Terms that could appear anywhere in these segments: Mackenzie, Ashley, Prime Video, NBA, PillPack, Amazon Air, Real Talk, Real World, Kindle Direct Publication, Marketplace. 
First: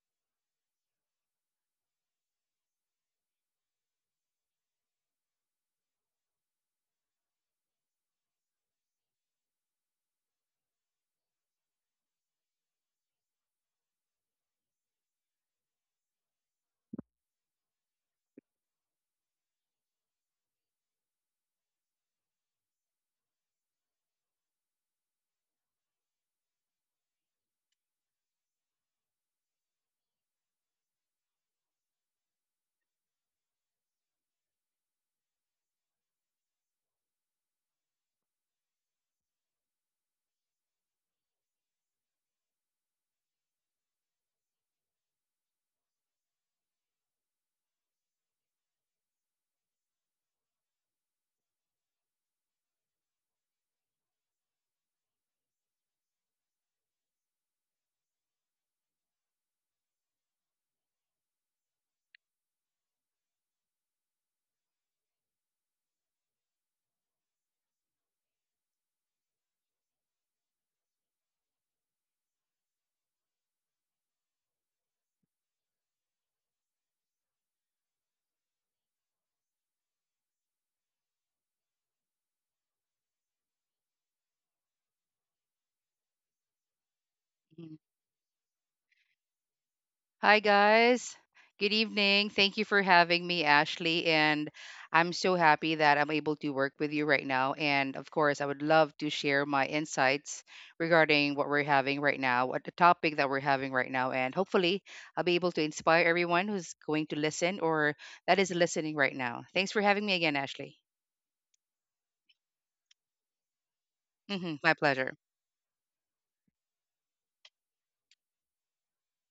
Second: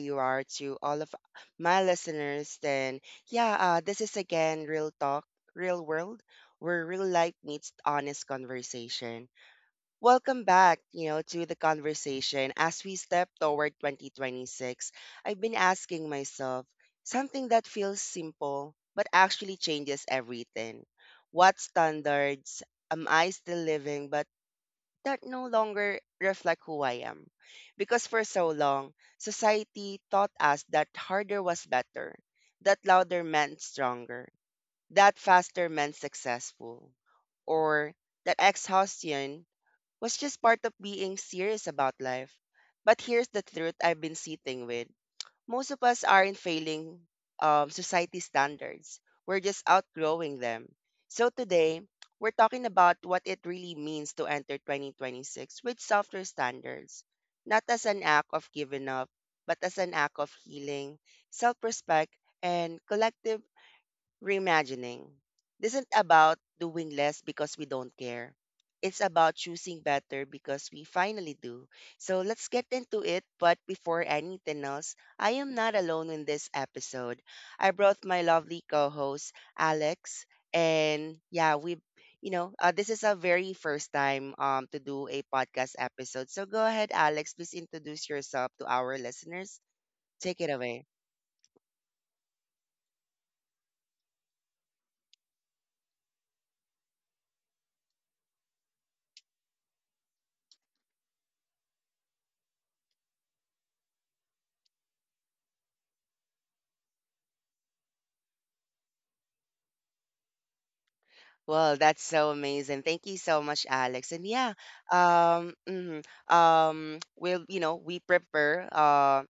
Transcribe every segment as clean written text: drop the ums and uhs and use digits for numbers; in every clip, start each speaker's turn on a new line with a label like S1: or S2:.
S1: you are, to all of my listeners. Then, yeah, this is again Real Talk, Real World, where real life meets honest conversation. Welcome back, to the conversation. As we step toward 2026, I've been asking myself something that feels simple, but actually changes everything. What standards am I still living by that no longer reflect who I am? Because for so long, society taught us that harder was better, that louder meant stronger, that faster meant successful, or that exhaustion was just part of being serious about life. But here's the truth I've been sitting with: most of us aren't failing society standards. We're just outgrowing them. So today, we're talking about what it really means to enter 2026 with softer standards, not as an act of giving up, but as an act of healing, self respect, and collective reimagining isn't about doing less because we don't care. It's about choosing better because we finally do. So let's get into it. But before anything else, I am not alone in this episode. I brought my lovely co host, Alex. And yeah, we, you know, This is our very first time to do a podcast episode. So go ahead, Alex. Please
S2: Mm.
S1: introduce yourself to our listeners.
S2: Hi,
S1: Take it away.
S2: guys. Good evening. Thank you for having me, Ashley. And I'm so happy that I'm able to work with you right now. And of course, I would love to share my insights regarding what we're having right now, what the topic that we're having right now. And hopefully, I'll be able to inspire everyone who's going to listen or that is listening right now. Thanks for having me again, Ashley.
S1: Well, that's so amazing. Thank you so much, Alex. And yeah,
S2: My pleasure.
S1: mhm, we'll, you know, We prepare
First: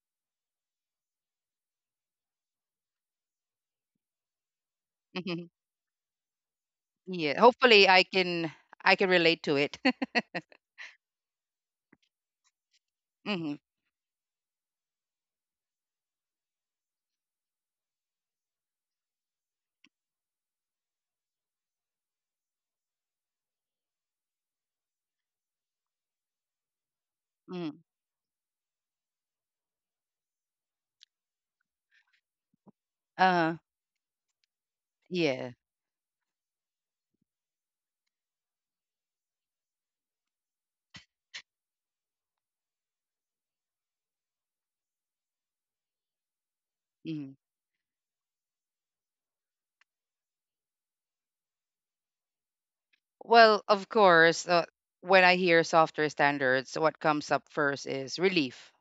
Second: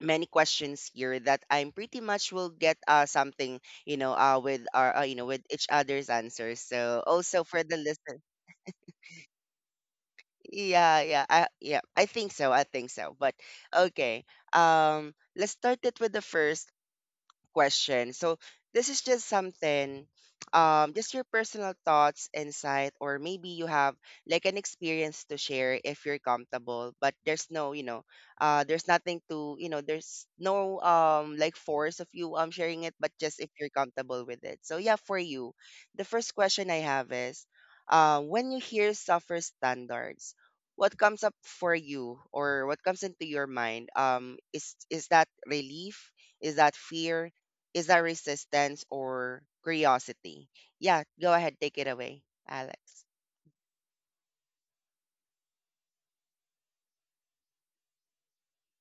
S1: many questions here that I'm pretty much will get something, with our with
S2: hmm
S1: each other's answers. So
S2: Yeah.
S1: also for the
S2: Hopefully, I
S1: listener,
S2: can I can relate to it.
S1: yeah, I think so, I think so. But
S2: hmm
S1: okay, let's start it with the first question. So this is just something, just your personal thoughts, insight, or maybe you have like an experience to share if you're comfortable. But there's
S2: hmm
S1: no, you know, there's nothing to, you know, there's no like force of you sharing it, but just if
S2: Uh,
S1: you're comfortable with it. So yeah, for
S2: yeah.
S1: you, the first question I have is, when you hear suffer standards. What comes up for you, or what comes into your mind? Is that relief? Is that fear?
S2: Mm-hmm.
S1: Is that resistance or curiosity? Yeah, go ahead, take it away, Alex.
S2: Well, of course, when I hear softer standards, what comes up first is relief,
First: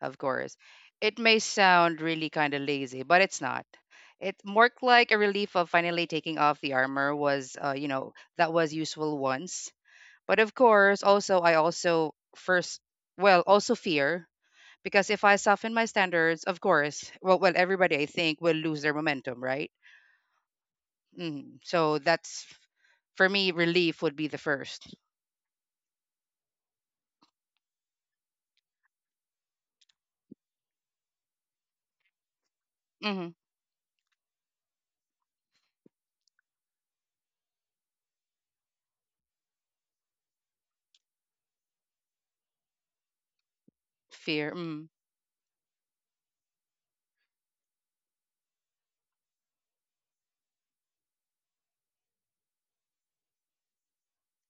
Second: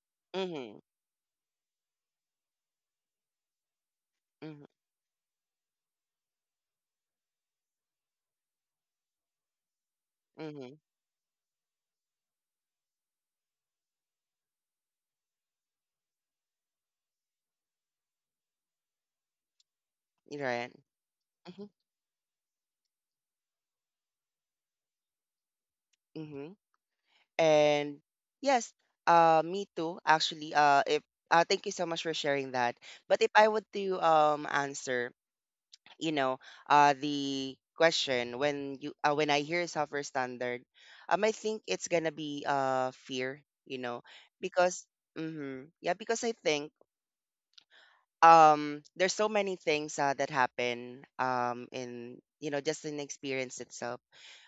S2: of course.
S1: Mm-hmm.
S2: It may sound really kind of lazy, but it's not. It
S1: Mm-hmm.
S2: more like a relief of finally taking off the armor was, that was useful once. But of
S1: Mm-hmm.
S2: course, also, I also first, well, also fear because if I soften my standards, of course, well, everybody I think will lose their momentum, right?
S1: You're right. Mm-hmm.
S2: So that's for me, relief would be the 1st.
S1: Mm-hmm. And yes, me too. Actually, if thank you so much for sharing that. But if I were to answer, you know, the question when I hear software standard, I think it's gonna be fear, you know,
S2: Fear.
S1: because
S2: Mm.
S1: mm-hmm, yeah, because I think there's so many things that happen in you know just in experience itself.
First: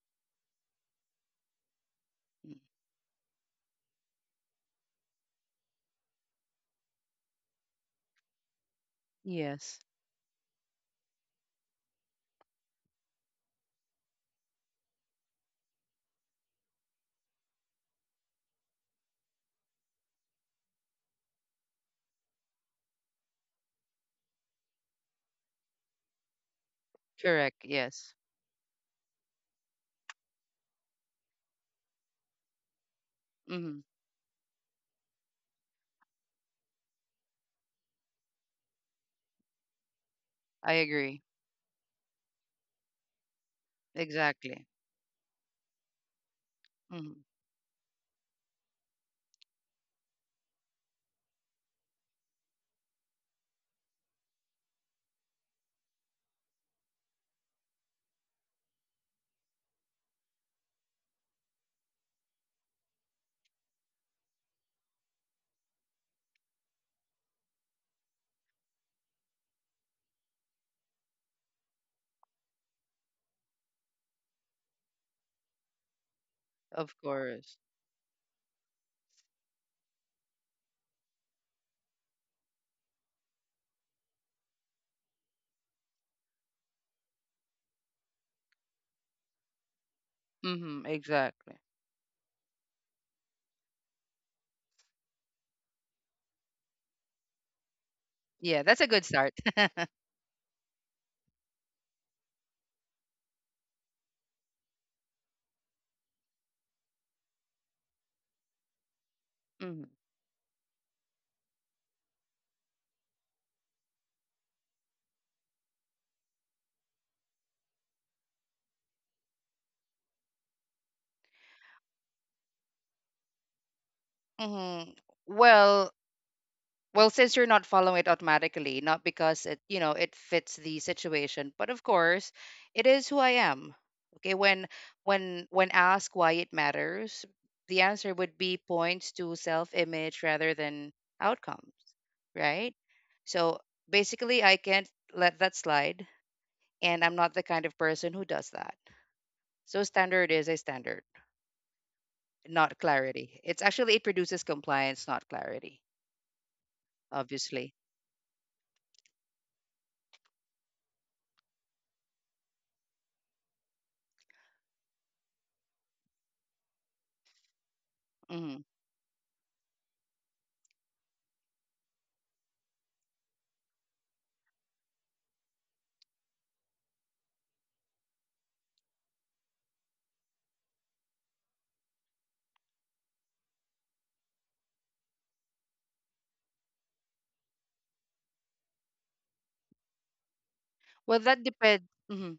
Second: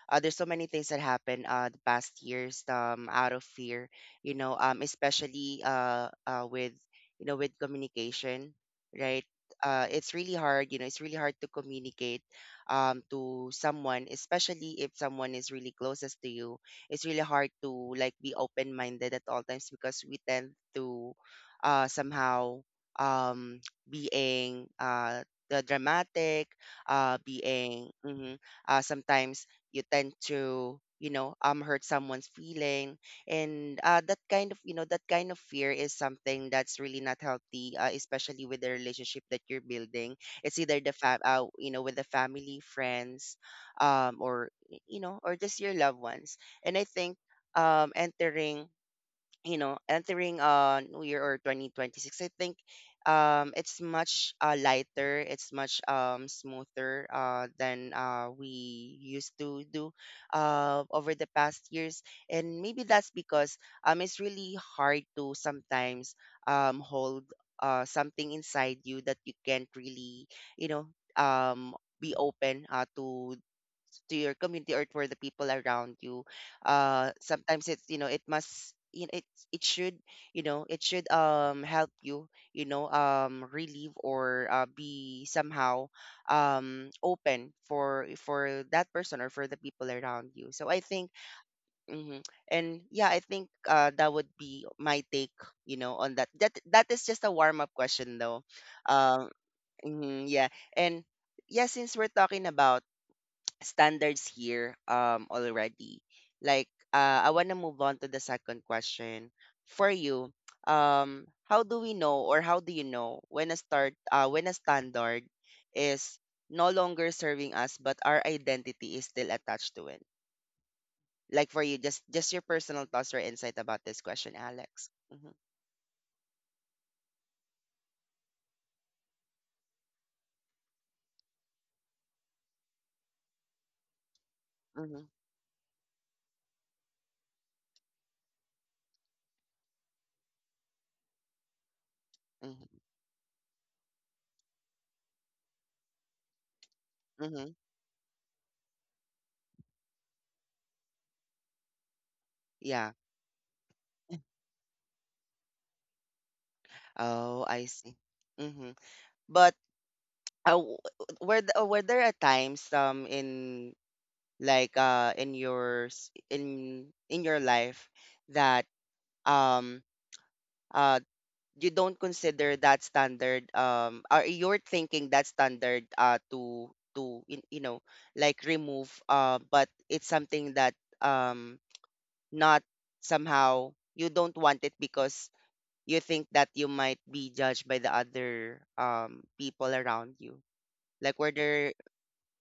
S1: There's so many things that happen the past
S2: Mm.
S1: years out of fear, you know, especially with you know with communication, right?
S2: Yes.
S1: It's really hard, you know, it's really hard to communicate to someone, especially if someone is really closest to you. It's really hard to like be open minded at all times because we tend to somehow um being the dramatic, uh,
S2: Correct.
S1: being
S2: Yes.
S1: mhm, sometimes you tend to you know hurt someone's feeling and
S2: Mm-hmm.
S1: that kind of you know that kind of fear is something that's really not healthy, especially with the relationship that you're building. it's
S2: I
S1: either the fam
S2: agree.
S1: uh, you know with the family friends
S2: Exactly.
S1: or just your loved ones. And I think
S2: hmm
S1: entering, you know, entering New Year or 2026, I think it's much lighter, it's much smoother than we used to do over the past years. And maybe that's because it's really hard to sometimes hold something inside you that you can't really, you know, um be open to your community or for the people around you.
S2: Of course.
S1: Sometimes it's you know it must you know, it should you know it should help you you know relieve or be somehow open for that person or for the people around you. So I think,
S2: Exactly.
S1: hmm, and yeah, I think that would be my take, you know, on that. That that is just a warm up question though.
S2: Yeah, that's a good
S1: Um,
S2: start.
S1: mhm, yeah, and yeah, since we're talking about standards here already. Like I want to move on to the second question
S2: hmm
S1: for you. Um, how do we know or how do you know when a start when a standard is no longer serving us but our identity is still attached to it? Like for you, just your personal thoughts or insight about this question, Alex.
S2: hmm
S1: Mm-hmm,
S2: Well, since you're not following it automatically, not because it, you know, it fits the situation, but of course, it is who I am. Okay,
S1: mm-hmm,
S2: when asked why it matters, the answer would be points to self-image rather than outcomes, right?
S1: mm-hmm,
S2: So basically, I can't let that slide, and I'm not the
S1: mm-hmm.
S2: kind of person who does that. So standard is a standard, not
S1: Yeah.
S2: clarity. It produces compliance, not clarity,
S1: Oh, I
S2: obviously.
S1: see. Mm-hmm. But uh, w- were there at times in in your life
S2: hmm
S1: that um uh you don't consider that standard or you're thinking that standard you know like remove but it's something that um not somehow you don't want it because you think that you might be judged by the other people around you. Like
S2: Well,
S1: were
S2: that
S1: there,
S2: depends.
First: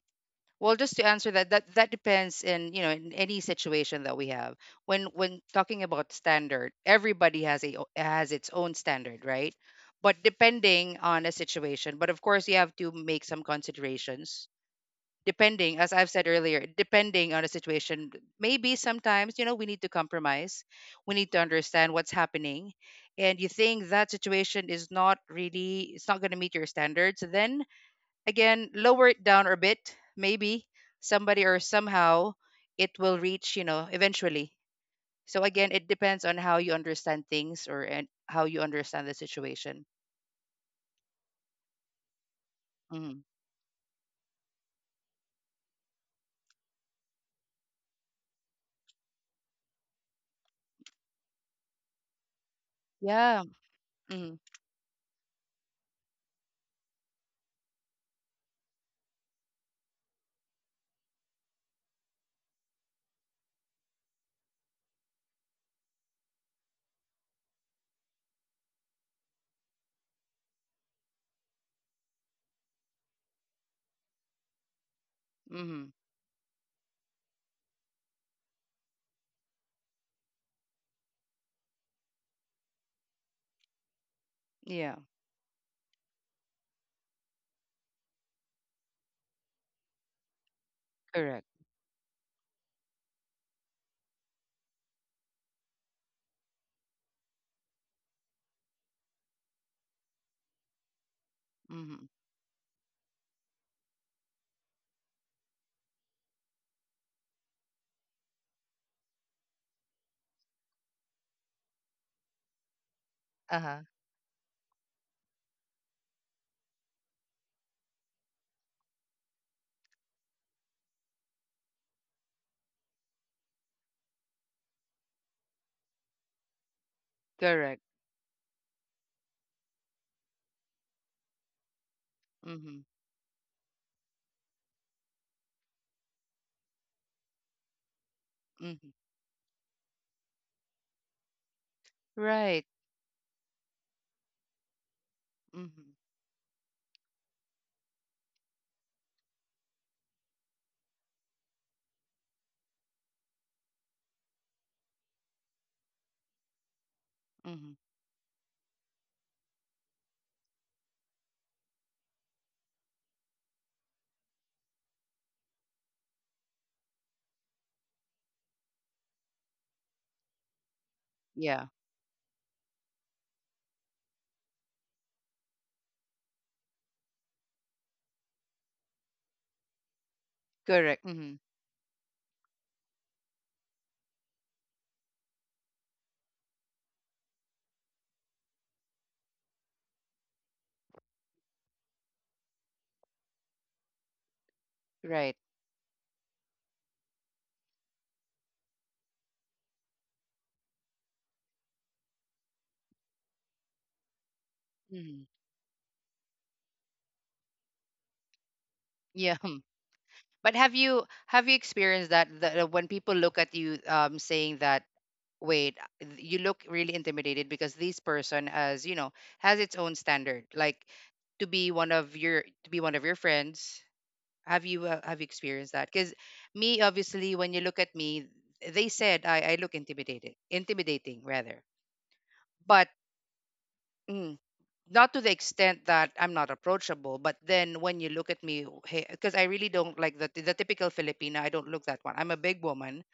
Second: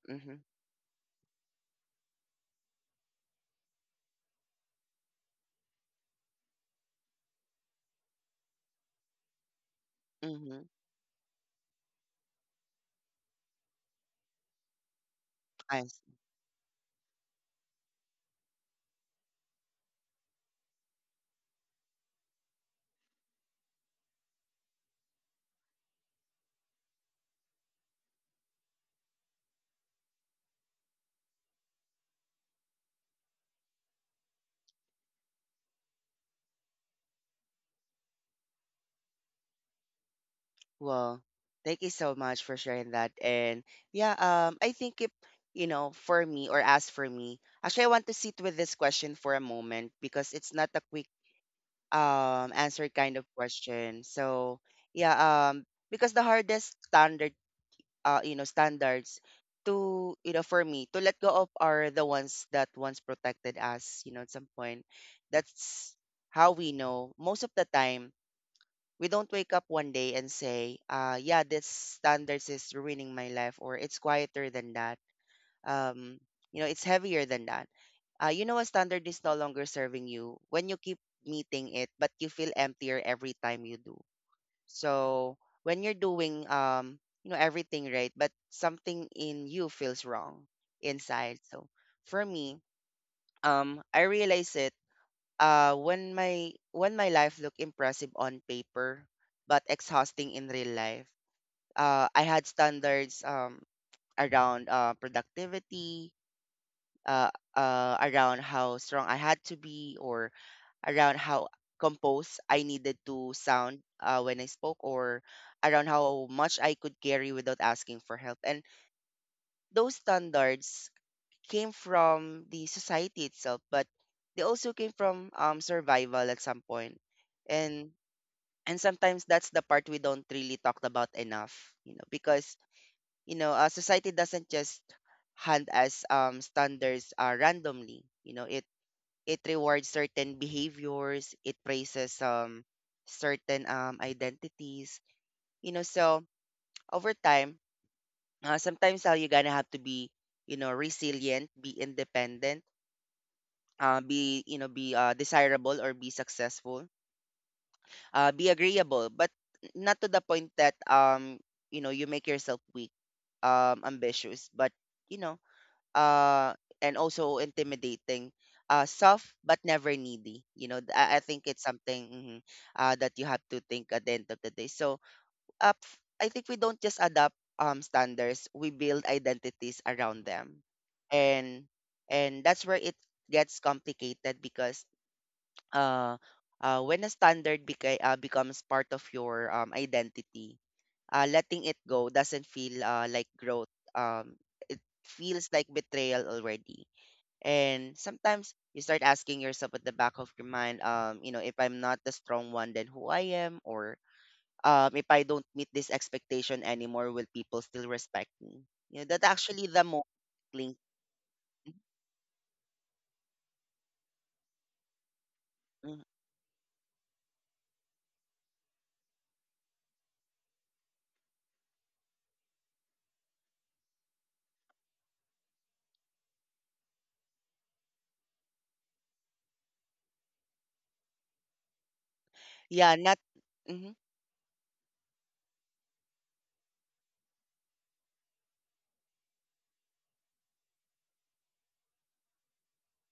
S1: mm-hmm,
S2: Well, just to answer that, that depends in you know in any situation that we have. When talking about standard, everybody has its own standard, right? But
S1: mm-hmm.
S2: depending on a situation, but of course you have to make some considerations. Depending, as I've said earlier, depending on a situation, maybe sometimes you know we need to compromise. We need to understand what's happening, and you think that situation is not really it's not going to meet your standards, then again lower it down a bit maybe somebody or somehow it will reach you know eventually. So again, it depends on how you understand things or and how you understand the situation.
S1: Well, thank you so much for sharing that.
S2: Hmm
S1: And yeah, I think if you know, for me or as for me, actually, I want to sit with this question for a moment because it's not a quick answer kind of
S2: yeah
S1: question.
S2: hmm
S1: So yeah, because the hardest standard, you know, standards to you know for me to let go of are the ones that once protected us. You know, at some point, that's how we know. Most of the time we don't wake up one day and say, yeah, this standards is ruining my life, or it's quieter than that.
S2: hmm
S1: Um, you know, it's heavier than that. You know, a standard is no longer serving you when you keep meeting it, but you feel emptier every time you do.
S2: yeah
S1: So when you're doing, you know, everything right, but something in you feels wrong inside.
S2: correct
S1: So for me, I realized it when my life looked impressive on paper but exhausting in real life.
S2: hmm
S1: I had standards, around productivity, uh, around how strong I had to be, or around how composed I needed to sound
S2: uh-huh
S1: when I spoke, or around how much I could carry without asking for help. And those standards came from the society itself, but they also came from survival at some point.
S2: correct
S1: and And sometimes that's the part we don't really talk about enough, you know, because
S2: hmm
S1: you know, society doesn't just hand us standards randomly. You know,
S2: hmm
S1: it rewards certain behaviors, it praises
S2: right
S1: certain identities. You know,
S2: hmm
S1: so over time, sometimes how you're gonna have to be, you know, resilient, be independent, be desirable or be successful,
S2: hmm
S1: be agreeable, but not to the point that you know you make yourself weak, ambitious, but you know uh and also intimidating. Soft but never needy. You know, I think
S2: yeah
S1: it's something that you have to think at the end of the day. So, I think we don't just adopt standards; we build identities around them,
S2: correct hmm
S1: and that's where it gets complicated because uh, when a standard becomes part of your identity, letting it go doesn't feel like growth. Um, it
S2: right
S1: feels like betrayal already. And sometimes you start asking yourself at the back of your mind, you know, if I'm not the strong one, then who I am? Or if I
S2: hmm
S1: don't meet this expectation anymore, will people still respect me? You know, that
S2: Yeah.
S1: actually the most
S2: But have
S1: link.
S2: you have you experienced that, that when people look at you saying that wait
S1: Mhm.
S2: you look really intimidated because this person has you know has its own standard, like to be one of your to be one of your friends. Have you have you experienced that? Because me obviously when you look at me, they said I look intimidated, intimidating rather. But
S1: Yeah, not. Mm-hmm.
S2: mm, not to the extent that I'm not approachable, but then when you look at me, because I really don't like the typical Filipina, I don't look that one. I'm a big woman.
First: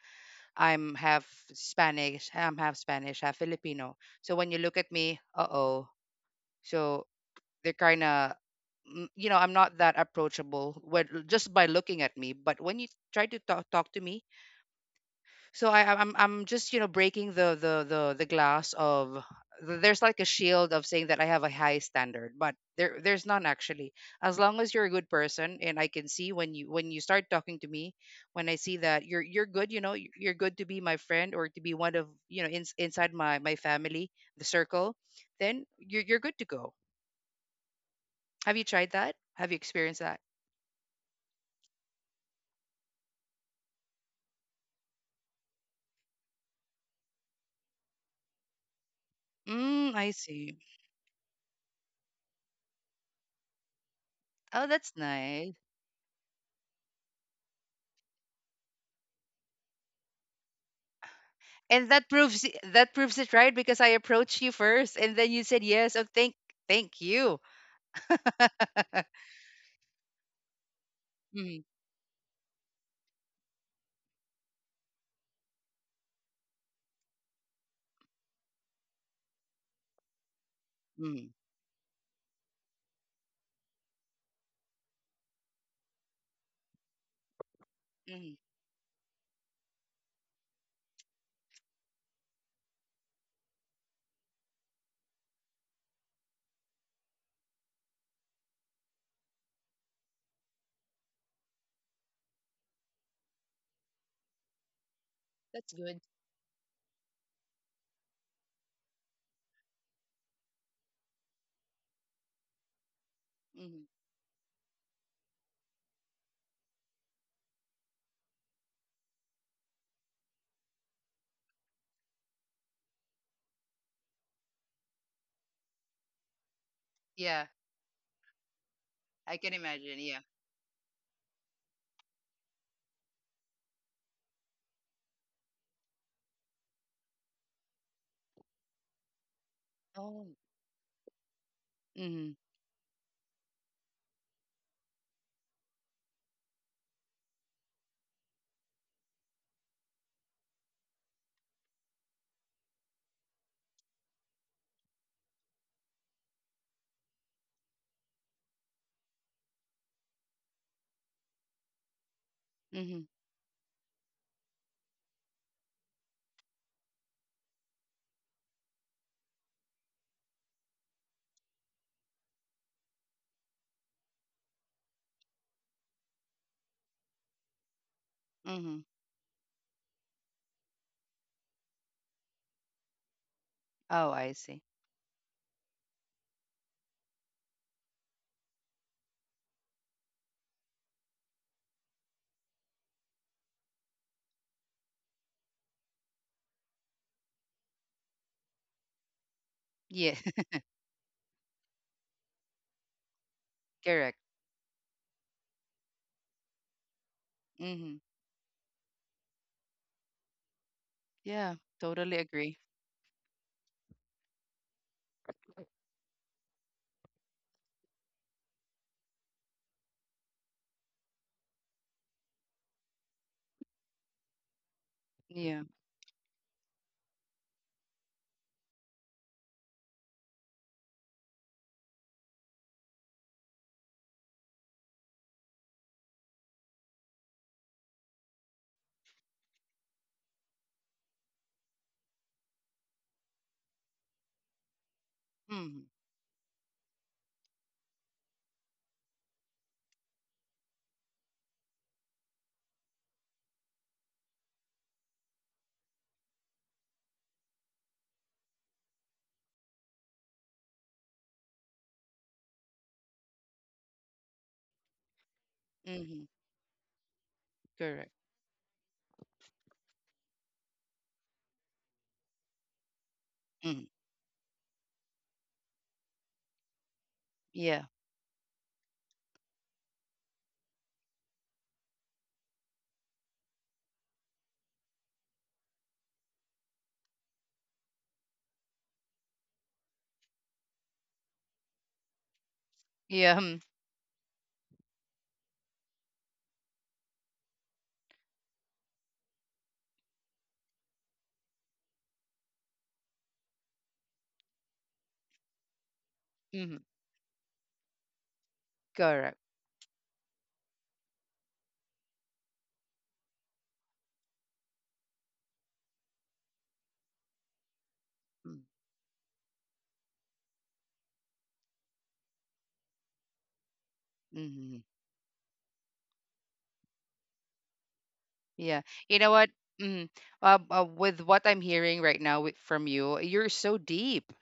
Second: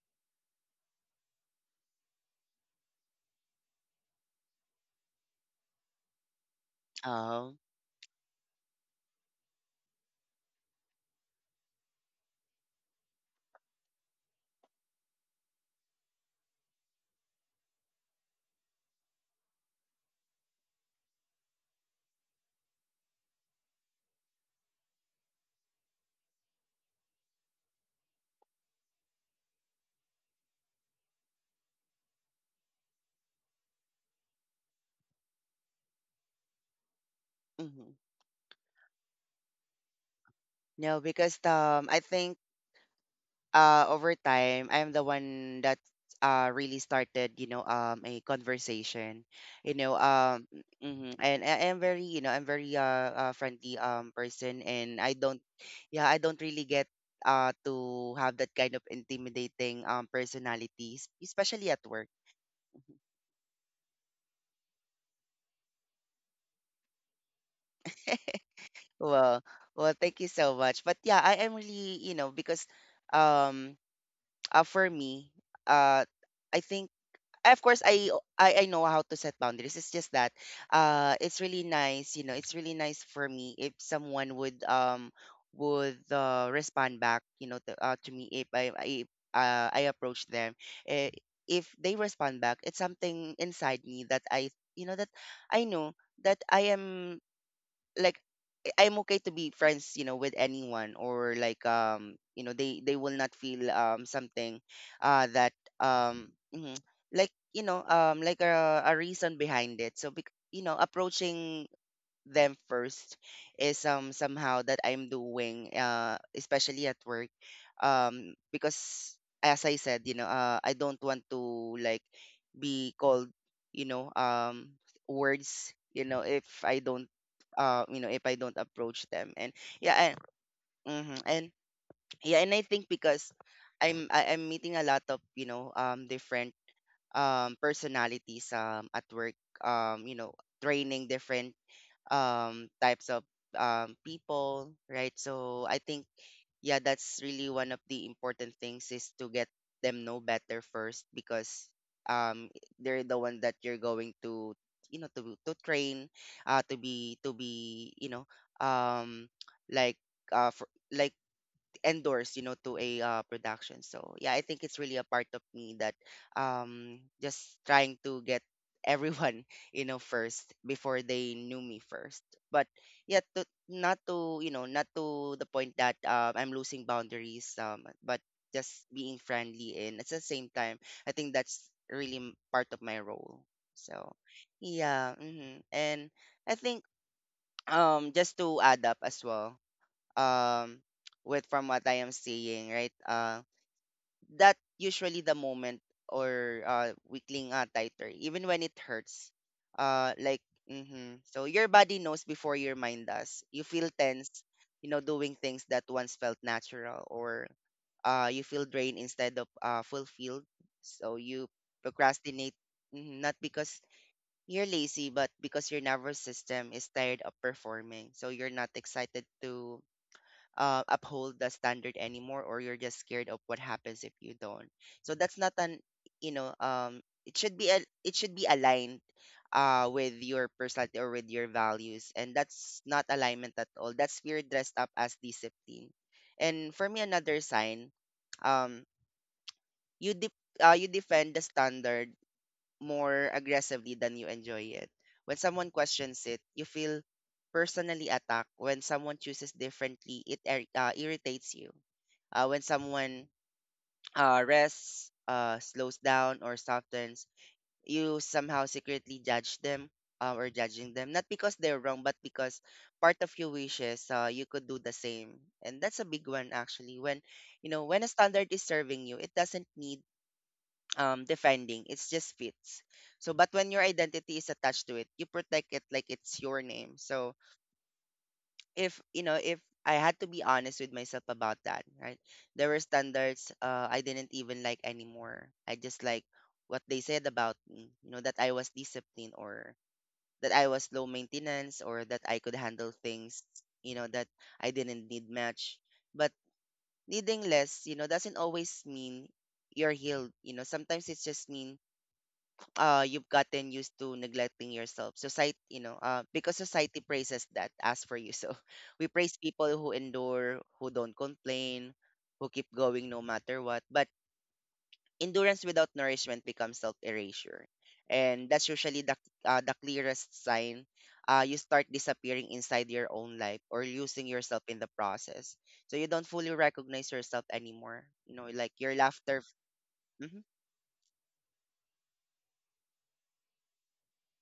S2: I'm half Spanish, half Filipino. So when you look at me, uh oh. So
S1: Um,
S2: they're kind of, you know, I'm not that approachable when, just by looking at me. But when you try to talk to me, so I'm just you know breaking the glass of there's like a shield of saying that I have a high standard, but there's none actually. As long as you're a good person, and I can see when you start talking to me, when I see that you're good, you know, you're good to be my friend or to be one of you know inside my family, the circle, then you're good to go.
S1: mhm.
S2: Have you tried that? Have you experienced that?
S1: No, because I think over time, I'm the one that really started, you know, a conversation, you know,
S2: Mm, I see.
S1: mhm. And I am very, you know, I'm very friendly person,
S2: Oh, that's
S1: and I don't,
S2: nice.
S1: yeah, I don't really get to have that kind of intimidating personalities, especially at
S2: And
S1: work.
S2: that proves it right because I approached you first, and then you said yes. Oh, thank you.
S1: Well, well, thank you so much. But yeah, I am
S2: hmm
S1: really, you know, because um for me, uh I think of course I know how to set boundaries. It's just that
S2: hmm
S1: it's really nice, you know, it's really nice for me if someone would respond back, you know, to me
S2: hmm
S1: if I approach them. Eh, If they respond back, it's something inside me that I, that I know that I am, like, I'm okay to be friends, you know, with anyone. Or like, you know, they will not feel something uh that
S2: That's good.
S1: um mhm, like, you know, like a reason behind it. So you know, approaching them first
S2: hmm
S1: is somehow that I'm doing, especially at work, because as I said, you know, I don't want to, like, be called, you know, words, you know, if I don't,
S2: Yeah,
S1: you know, if I don't approach them.
S2: I can
S1: and
S2: imagine.
S1: yeah and
S2: Yeah.
S1: mhm, and yeah and I think, because I'm meeting a lot of, you know, different personalities at work, um you
S2: Oh.
S1: know training different
S2: hmm
S1: types of people, right? So I think, yeah, that's really one of the important things, is to get them know better first, because um they're the one that you're going to train, to be, you know, um like like endorsed, you know, to
S2: hmm
S1: a production. So yeah, I think it's really a part of me that just trying to get everyone, you know, first before they knew me first. But yeah, not to, you know, not to the point that, I'm losing boundaries. But
S2: hmm
S1: just being friendly, and at the same time, I think that's really part of my role.
S2: Oh,
S1: So
S2: I see.
S1: yeah. hmm and I think, just to add up as well, um with, from what I am seeing, right? That, usually the moment, or weakling, tighter, even when it hurts.
S2: Yeah,
S1: Uh like mm-hmm. So your body knows before your mind does. You feel
S2: correct.
S1: tense, you know, doing things that once felt natural, or
S2: hmm
S1: you feel drained instead of fulfilled. So you
S2: Yeah, totally
S1: procrastinate,
S2: agree.
S1: mhm, not because you're lazy, but because your nervous system is tired of performing. So you're not excited to uphold the standard anymore, or you're just scared of what happens if you don't. So that's not
S2: Yeah.
S1: an you know it should be it should be aligned with your personality or with your values, and that's not alignment at all. That's fear dressed up as discipline. And for me, another sign: um you de- you defend the standard more aggressively than you enjoy it. When someone
S2: hmm
S1: questions it, you feel personally attacked. When someone chooses differently, it irritates you. When someone, rests, slows down, or softens, you somehow secretly judge them, or judging them, not because they're wrong, but because part of you wishes, you could do the same. And that's a
S2: hmm
S1: big one, actually. When you know When
S2: Correct.
S1: a standard is serving you, it doesn't need, defending. It's just fits. But when your
S2: hmm
S1: identity is attached to it, you protect it like it's your name. So,
S2: Yeah.
S1: if you know, if I had to be honest with myself about that, right? There were standards, I didn't even like anymore. I just like what they said about me, you know, that I was disciplined, or that I was low maintenance, or that I could handle
S2: Yeah.
S1: things, you know, that I didn't need much. But needing less, you know, doesn't always mean you're healed. You know, sometimes it's just mean you've gotten used to neglecting yourself, society, you know, because
S2: hmm
S1: society praises that as for you. So we
S2: Correct.
S1: praise people who endure, who don't complain, who keep going no matter what. But endurance without nourishment becomes self-erasure. And
S2: Mm-hmm.
S1: that's usually the clearest sign, you start disappearing inside your own life, or losing yourself in
S2: Mm-hmm.
S1: the process. So you don't fully recognize yourself anymore, you know, like
S2: Yeah.
S1: your
S2: You know
S1: laughter.
S2: what? Mm,
S1: Mhm.
S2: with what I'm hearing right now with, from you, you're so deep.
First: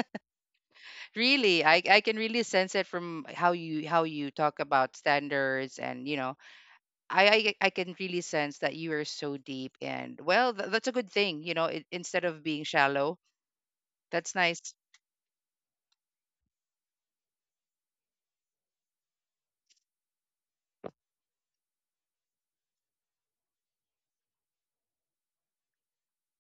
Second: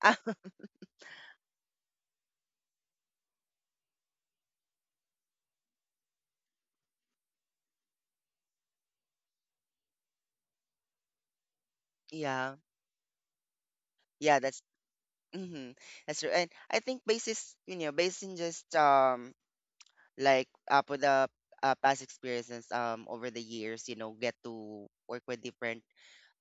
S2: Really, I can really sense it from how you talk about standards and you know, I can really sense that you are so deep and well, that's a good thing. You know, it, instead of
S1: yeah
S2: being shallow, that's
S1: yeah that's
S2: nice.
S1: Mm-hmm. That's true. And I think you know, based in just, with the, past experiences, over the years, you know, get to work with different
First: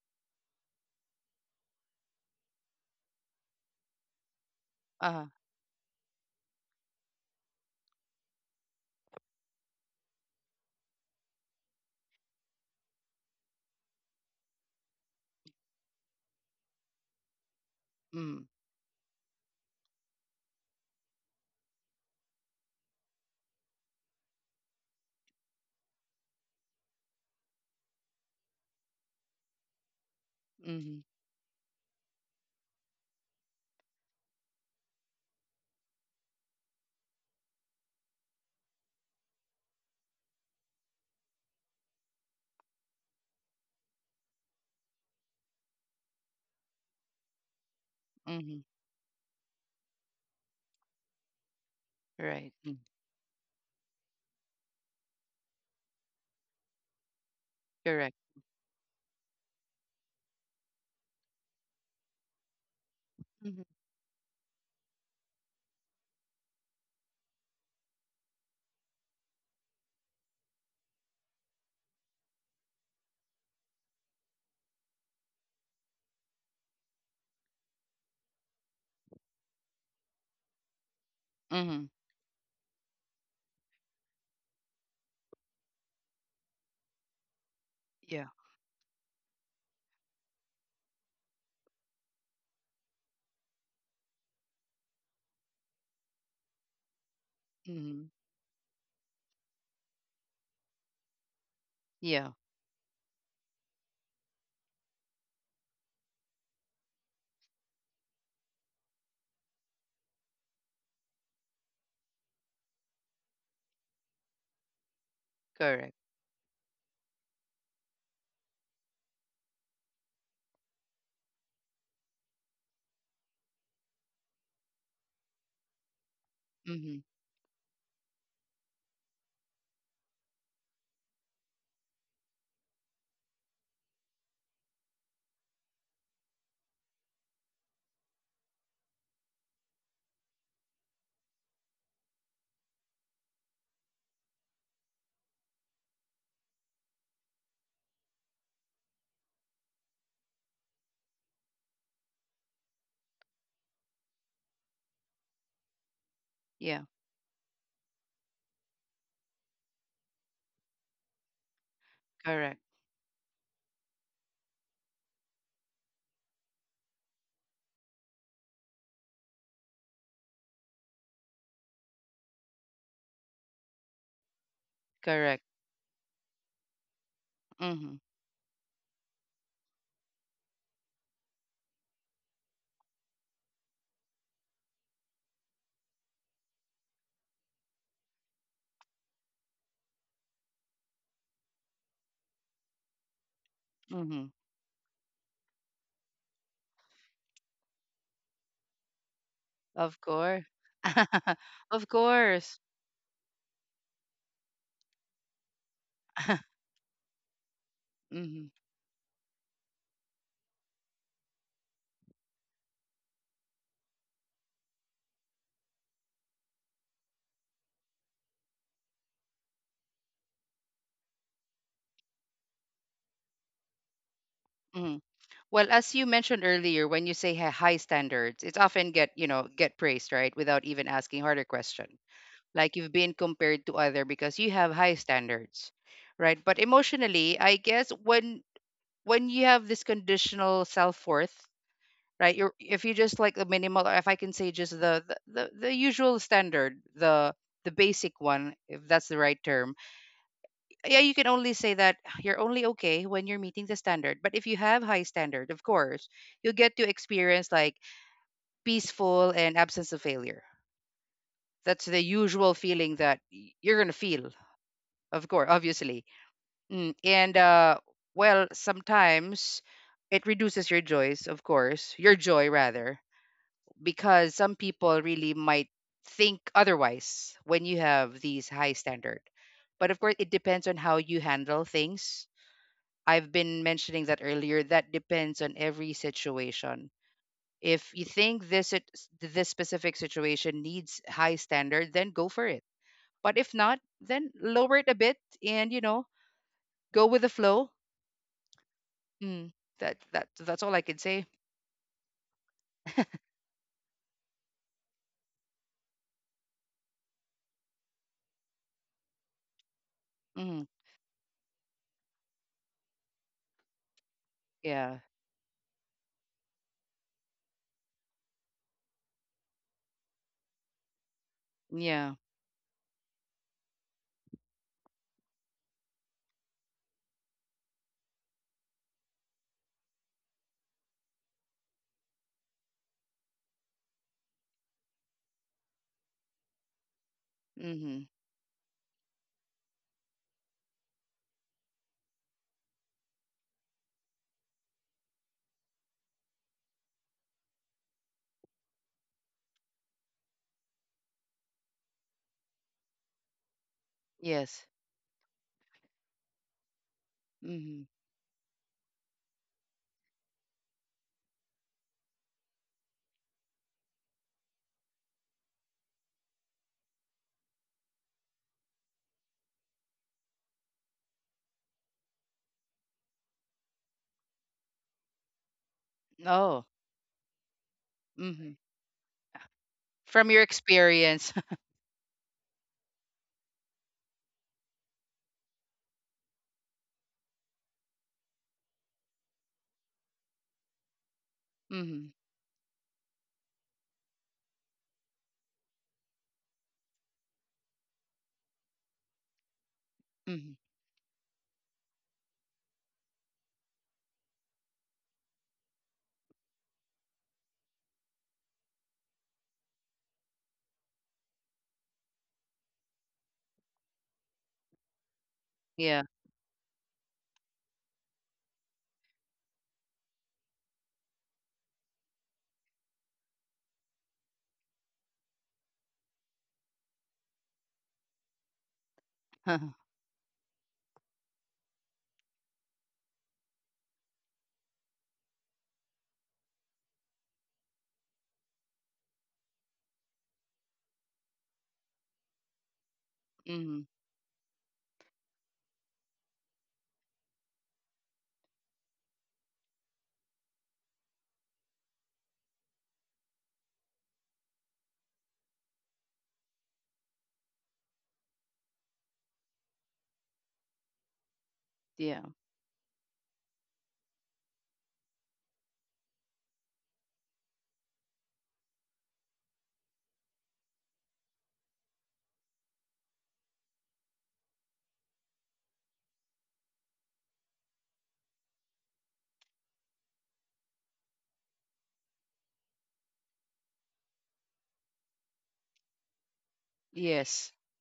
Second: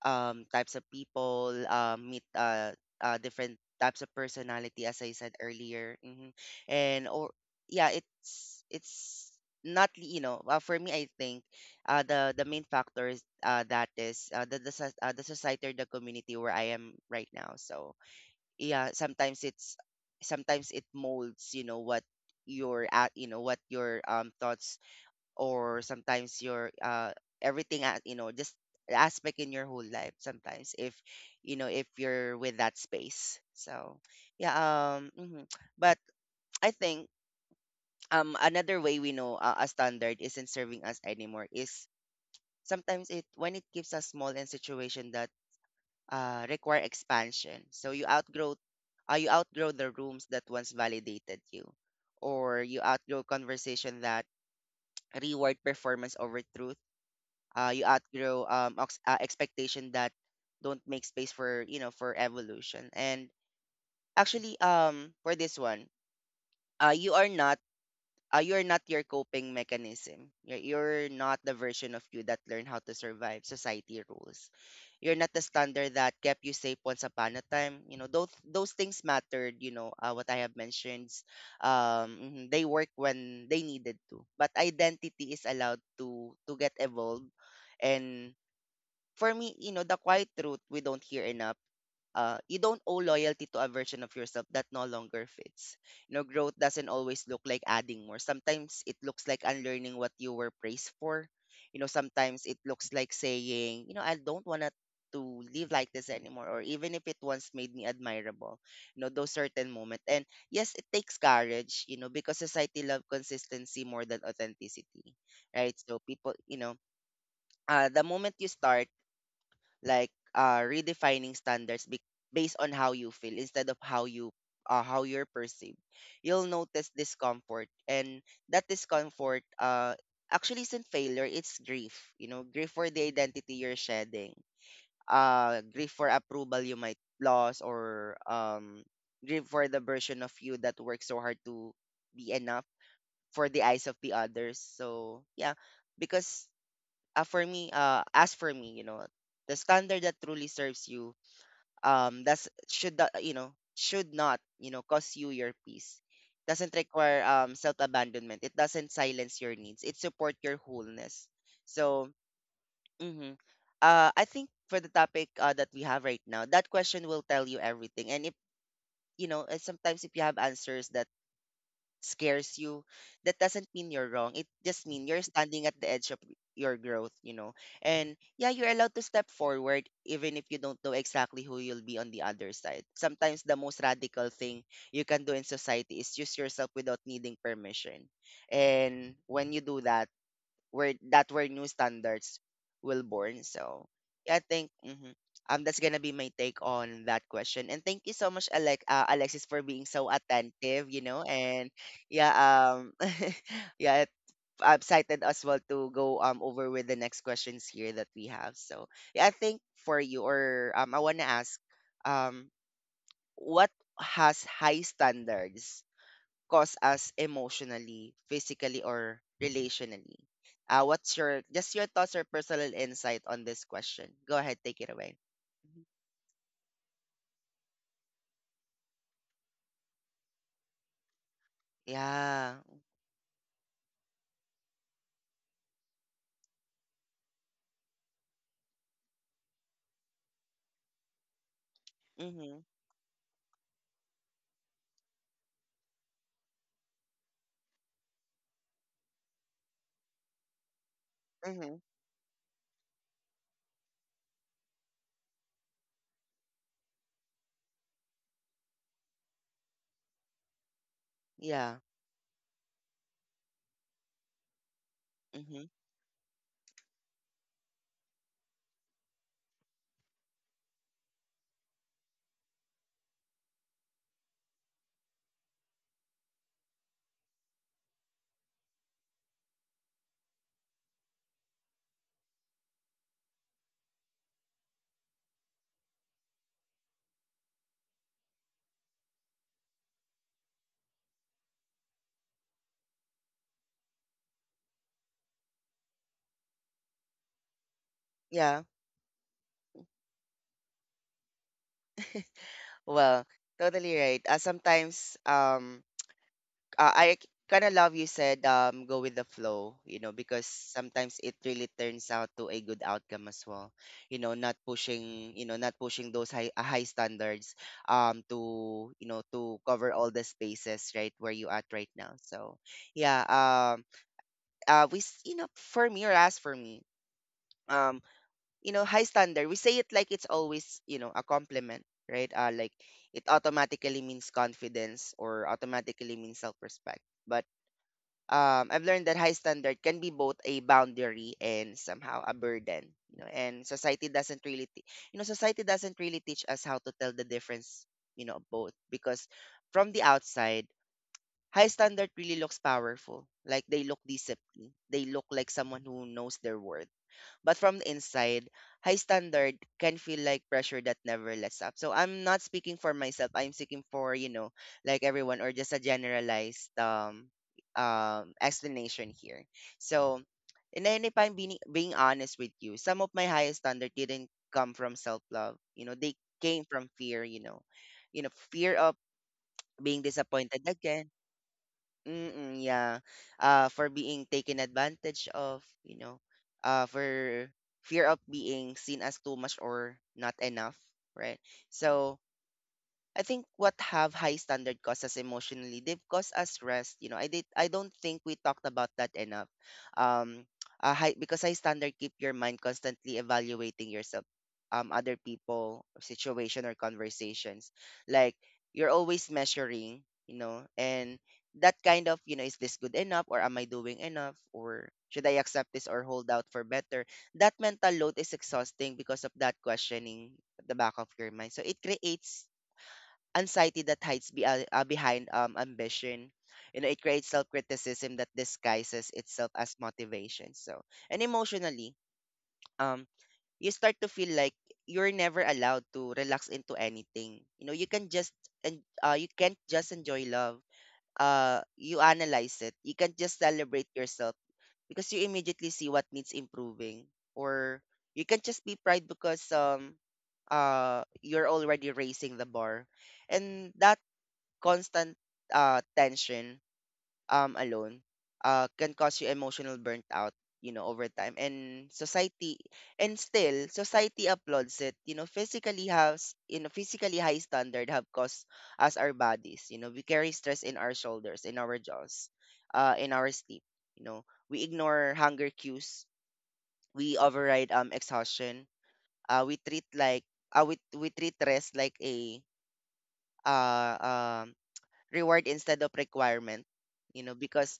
S1: types of people, meet, different types of personality, as I
S2: Uh,
S1: said earlier. Mm-hmm. And or yeah, it's not li- you know, for me I think the main factor is, that is, the society or the community where I am right now. So
S2: mm,
S1: yeah, sometimes it molds, you know, what your at, you know, what your thoughts, or sometimes your everything at, you know, just the aspect in your whole life sometimes,
S2: mm-hmm,
S1: if you're with that space. So yeah. Mhm. But I think, another way we know, a standard isn't serving us anymore is sometimes, it when it gives us small and situation that, require expansion. So
S2: mm-hmm,
S1: you outgrow the rooms that once validated you,
S2: right,
S1: or
S2: mm,
S1: you outgrow conversation that reward performance over truth. You
S2: correct.
S1: outgrow, expectation that don't make space for, you know, for evolution. And
S2: Mm-hmm,
S1: actually, for this one, uh, you are not you're not your coping mechanism. You're not the version of you that learned how to survive society rules. You're not the standard that kept you safe once upon a time. You know, those things mattered. You know, what I have mentioned,
S2: mm-hmm,
S1: mhm, they work when they needed to. But identity is allowed to get evolved.
S2: yeah,
S1: And for me, you know, the quiet truth we don't hear enough. You don't owe loyalty to a version of yourself that no longer fits. You know, growth doesn't always look like
S2: mm-hmm,
S1: adding more. Sometimes it looks like unlearning what you were praised for. You know,
S2: yeah,
S1: sometimes it looks like saying, you know, I don't want to live like this anymore, or even if it once made me admirable. You know, those certain moments. And yes, it takes courage, you know, because society loves consistency more than authenticity, right?
S2: correct.
S1: So people, you know, the moment you start, redefining standards based on how you feel instead of how you, how you're perceived, you'll notice
S2: Mm-hmm,
S1: discomfort. And that discomfort, actually isn't failure. It's grief, you know, grief for the identity you're shedding, grief for approval you might lose, or grief for the version of you that worked so hard to be enough for the eyes of the others. So yeah. Because for me as for me, you know, the standard that truly serves you, that's should not- you know, should not, you know, cost you your peace. Doesn't
S2: yeah,
S1: require, self abandonment. It doesn't silence your needs. It support your wholeness. So
S2: correct,
S1: mm-hmm. I think, for the topic, that we have right now, that question will tell you everything. And, if you know sometimes if you have answers that scares you, that doesn't mean you're wrong. It just means you're
S2: correct.
S1: standing at the edge of your growth, you know.
S2: Mm-hmm,
S1: And yeah, you're allowed to step forward even if you don't know exactly who you'll be on the other side. Sometimes the most radical thing you can do in society is use yourself without needing permission. And when you do that, were new standards will born. So
S2: mm-hmm.
S1: yeah, I think, that's gonna be my take on that question. And thank you so much, Alexis, for being
S2: Of
S1: so
S2: course.
S1: attentive. You know. And
S2: Of
S1: yeah,
S2: course.
S1: yeah, I'm excited as well to go over with the next questions here that we
S2: hmm
S1: have. So yeah, I think for you, or I wanna ask, um, what has high standards cause us emotionally, physically, or relationally? What's your, just your thoughts or personal insight on this question? Go ahead, take it
S2: hmm
S1: away.
S2: Well,
S1: Mhm.
S2: as you mentioned earlier, when you say high standards, it's often get, you know, get praised, right? Without even asking harder question.
S1: Yeah.
S2: Like you've been compared to other because you have high standards, right? But emotionally, I guess when you have this conditional self-worth, right? You're
S1: Mm-hmm.
S2: if you just like the minimal, or if I can say just the usual standard, the basic one, if that's the right term, yeah, you can only say
S1: Mm-hmm.
S2: that you're only okay when you're meeting the standard. But if you have high standard, of course, you'll get to experience like peaceful and absence of failure.
S1: Yeah.
S2: That's the usual feeling that you're gonna feel, of course,
S1: Mm-hmm.
S2: obviously. And well, sometimes it reduces your joys, of course, your joy rather, because some people really might think otherwise when you have these high standard. But of course, it depends on how you handle things. I've been mentioning that earlier. That depends on every situation. If you think this specific situation needs high standard, then go for it. But if not, then lower it a bit and you know go with the flow.
S1: Yeah.
S2: Mm, that that's all I can say.
S1: Well, totally right. Sometimes, I kind of love you said, go with the flow, you know, because
S2: Mm,
S1: sometimes it really turns out to a good outcome as well. You know, not
S2: yeah,
S1: pushing, you know, not pushing those high standards, to, you know, to cover all the spaces right where you at right
S2: yeah.
S1: now. So, yeah. You know, for me or as for me, um you know, high standard, we say it like it's always, you know, a compliment, right? It automatically means confidence, or automatically means self-respect. But
S2: Mm-hmm.
S1: I've learned that high standard can be both a boundary and somehow a burden. You know. And society doesn't really, teach us how to tell the difference. You know, of both, because from the outside, high standard really looks powerful. Like they look
S2: Yes.
S1: disciplined. They look like someone who knows their worth, but from
S2: Mm-hmm.
S1: the inside, high standard can feel like pressure that never lets up. So I'm not speaking for myself. I'm speaking for, you know, like everyone, or just a generalized explanation here. So, and then if I'm being honest with you, some of my highest standard didn't come from self love. You know, they
S2: Oh.
S1: came from fear, you know. You know,
S2: Mm-hmm.
S1: fear of being
S2: From your
S1: disappointed again.
S2: experience.
S1: Mm, yeah. For being taken advantage of, you know, for fear of being seen as too much or not enough, right?
S2: mm-hmm.
S1: So, I think what have high standard cost us emotionally, they've cost us rest. You know, I don't think we talked about that enough. Um
S2: Mm-hmm.
S1: High because high standard keep your mind constantly evaluating yourself, other people, situation or conversations. Like you're always measuring, you know, and that kind of, you know, is this good enough or am I doing enough? Or should I accept this
S2: Yeah.
S1: or hold out for better? That mental load is exhausting because of that questioning at the back of your mind. So it creates anxiety that hides behind ambition. You know, it creates self criticism that disguises itself as motivation. So, and emotionally, um, you start to feel like you're never allowed to relax into anything. You know, you can't just enjoy love. You analyze it. You can't just
S2: mm-hmm.
S1: celebrate yourself because you immediately see what needs improving, or you can just be pride because you're already raising the bar, and that constant tension alone can cause you emotional burnt out, you know, over time.
S2: Yeah.
S1: And still society applauds it, you know. Physically, high standard have caused us our bodies. You know, we carry stress in our shoulders, in our jaws, in our sleep, you know. We ignore hunger cues, we override exhaustion, uh, we treat like we treat rest like a uh, um reward instead of requirement. You know,
S2: Yes.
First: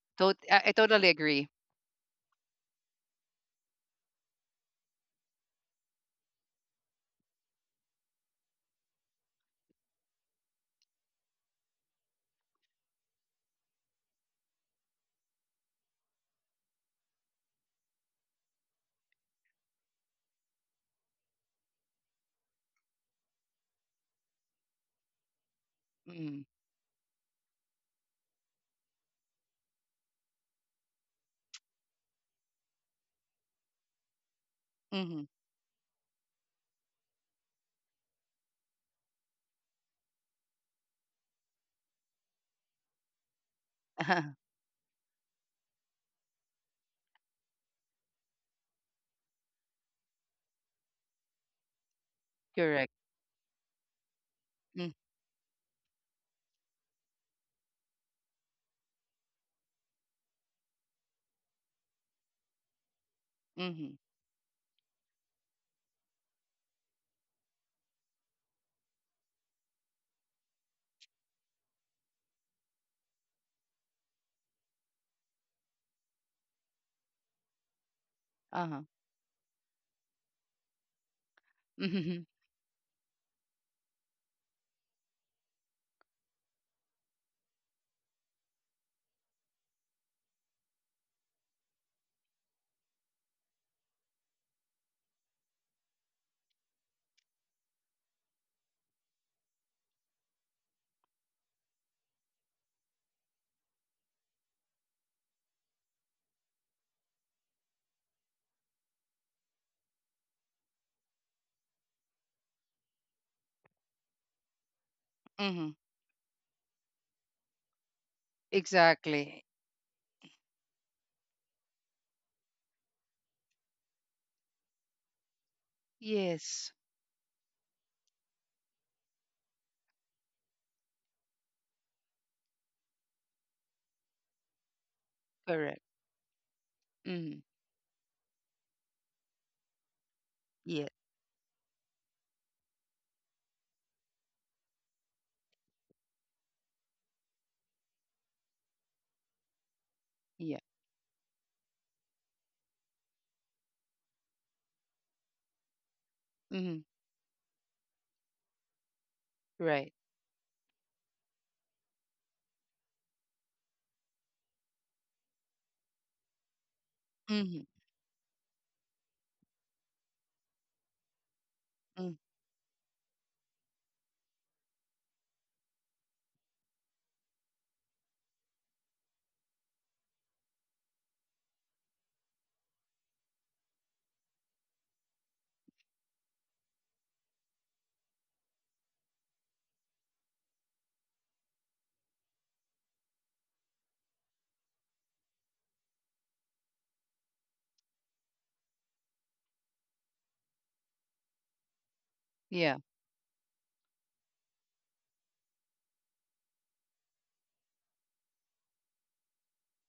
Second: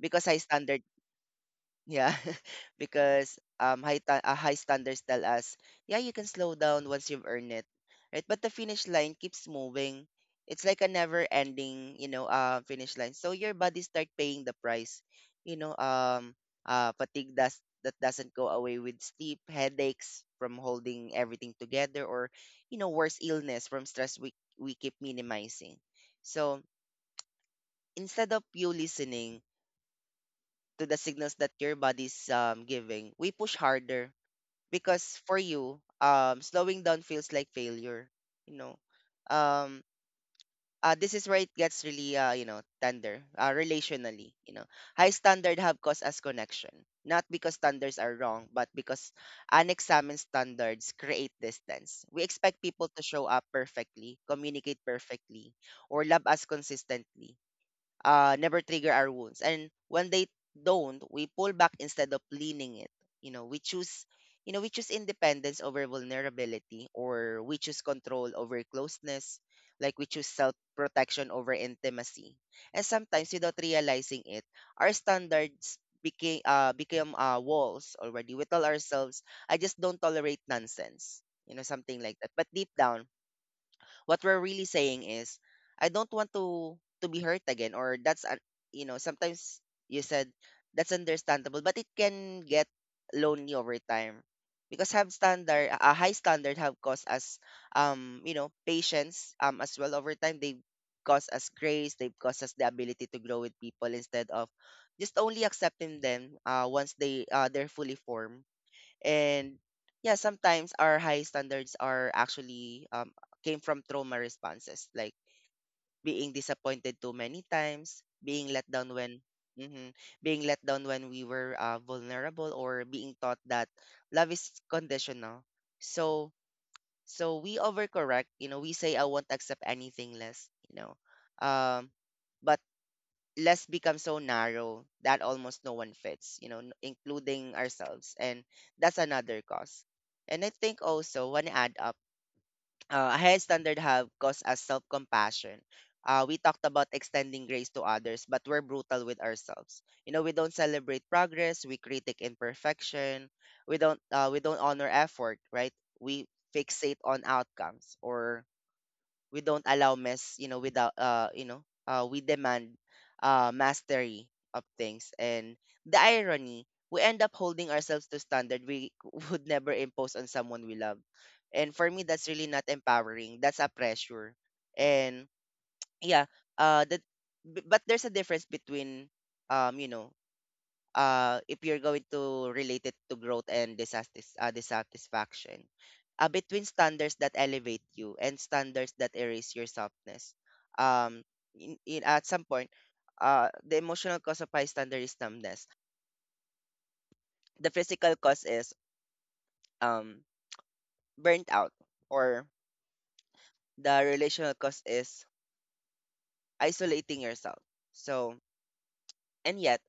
S1: because high
S2: I
S1: standard,
S2: totally agree.
S1: yeah. Because high standards tell us, yeah, you can slow down once you've earned it, right? But the finish line keeps moving. It's like a never ending, you know, finish line. So your body start paying the price, you know. Fatigue does that doesn't go away with sleep, headaches from holding everything together, or, you know, worse, illness from stress we keep minimizing.
S2: Mm-hmm.
S1: So instead of you listening to the signals that your body's giving, we push harder because
S2: Mm-hmm.
S1: for you, slowing down feels like failure. You know, um, this is where it gets really, you know, tender relationally.
S2: Uh-huh.
S1: You know, high standard have caused us connection, not because standards are wrong, but because unexamined standards create distance. We expect people
S2: Correct.
S1: to show up perfectly, communicate
S2: Mm,
S1: perfectly, or love us consistently, never trigger our wounds. And when they don't, we pull back instead of leaning it. You know,
S2: mhm.
S1: we choose independence over vulnerability, or we choose control over closeness, like we choose self protection over intimacy. And sometimes, without realizing it, our standards became become walls already. We tell
S2: Uh-huh.
S1: ourselves, "I just don't tolerate nonsense," you know, something like
S2: Mhm.
S1: that. But deep down what we're really saying is I don't want to be hurt again. Or that's un- you know Sometimes you said that's understandable, but it can get lonely over time, because have standard a high standard have caused us you know patience as well. Over time they cause us grace, they cause us the ability to grow with people instead of just only accepting them once they're fully formed. And yeah, sometimes our high standards are actually came from trauma responses, like
S2: Mhm.
S1: being disappointed too many times, being let down when,
S2: Exactly.
S1: mhm, being let down when we were vulnerable, or being taught that love is conditional. So,
S2: Yes.
S1: so we overcorrect. You know, we say I won't accept anything less, you know. Um but less become so narrow that almost no
S2: Correct.
S1: one fits, you know,
S2: Mhm.
S1: including ourselves. And that's another cause. And I think
S2: Yeah.
S1: also, when I add up, a high standard have caused us self compassion. We talked about extending grace to others, but we're brutal with ourselves. You know, we don't
S2: Yeah.
S1: celebrate progress. We critique imperfection. We don't honor effort, right? We
S2: Mhm.
S1: fixate on outcomes, or we don't
S2: Right.
S1: allow mess, you know, without you know we demand mastery of things. And the irony, we end up
S2: Mhm.
S1: holding ourselves to standard we would never impose on someone we love. And for me,
S2: Mm.
S1: that's really not empowering, that's a pressure. And yeah, uh that but there's a difference between, um you know if you're going to relate it to growth and dissatisfaction, between standards that elevate you and standards that erase your softness. Um, at some point, the emotional cause of high standard is numbness. The physical cause is um, burnt out, or
S2: Yeah.
S1: the relational cause is isolating yourself. So, and yet,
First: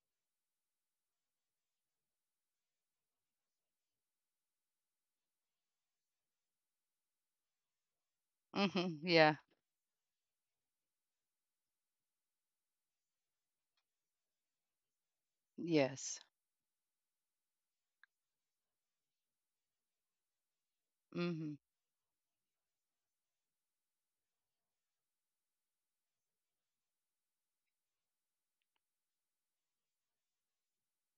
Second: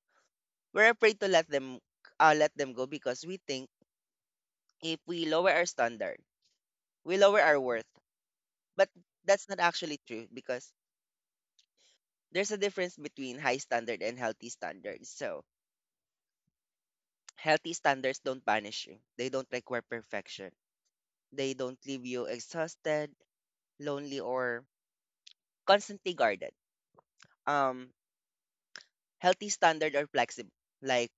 S1: we're afraid to let them go because we think if we lower our standard, we lower our worth. But
S2: Mhm. Yeah.
S1: that's not actually true, because there's a difference between high standard and healthy standards. So
S2: Yes.
S1: healthy standards don't punish you. They don't require perfection. They
S2: Mhm.
S1: don't leave you exhausted, lonely, or constantly guarded. Um, Healthy standards are flexible. Like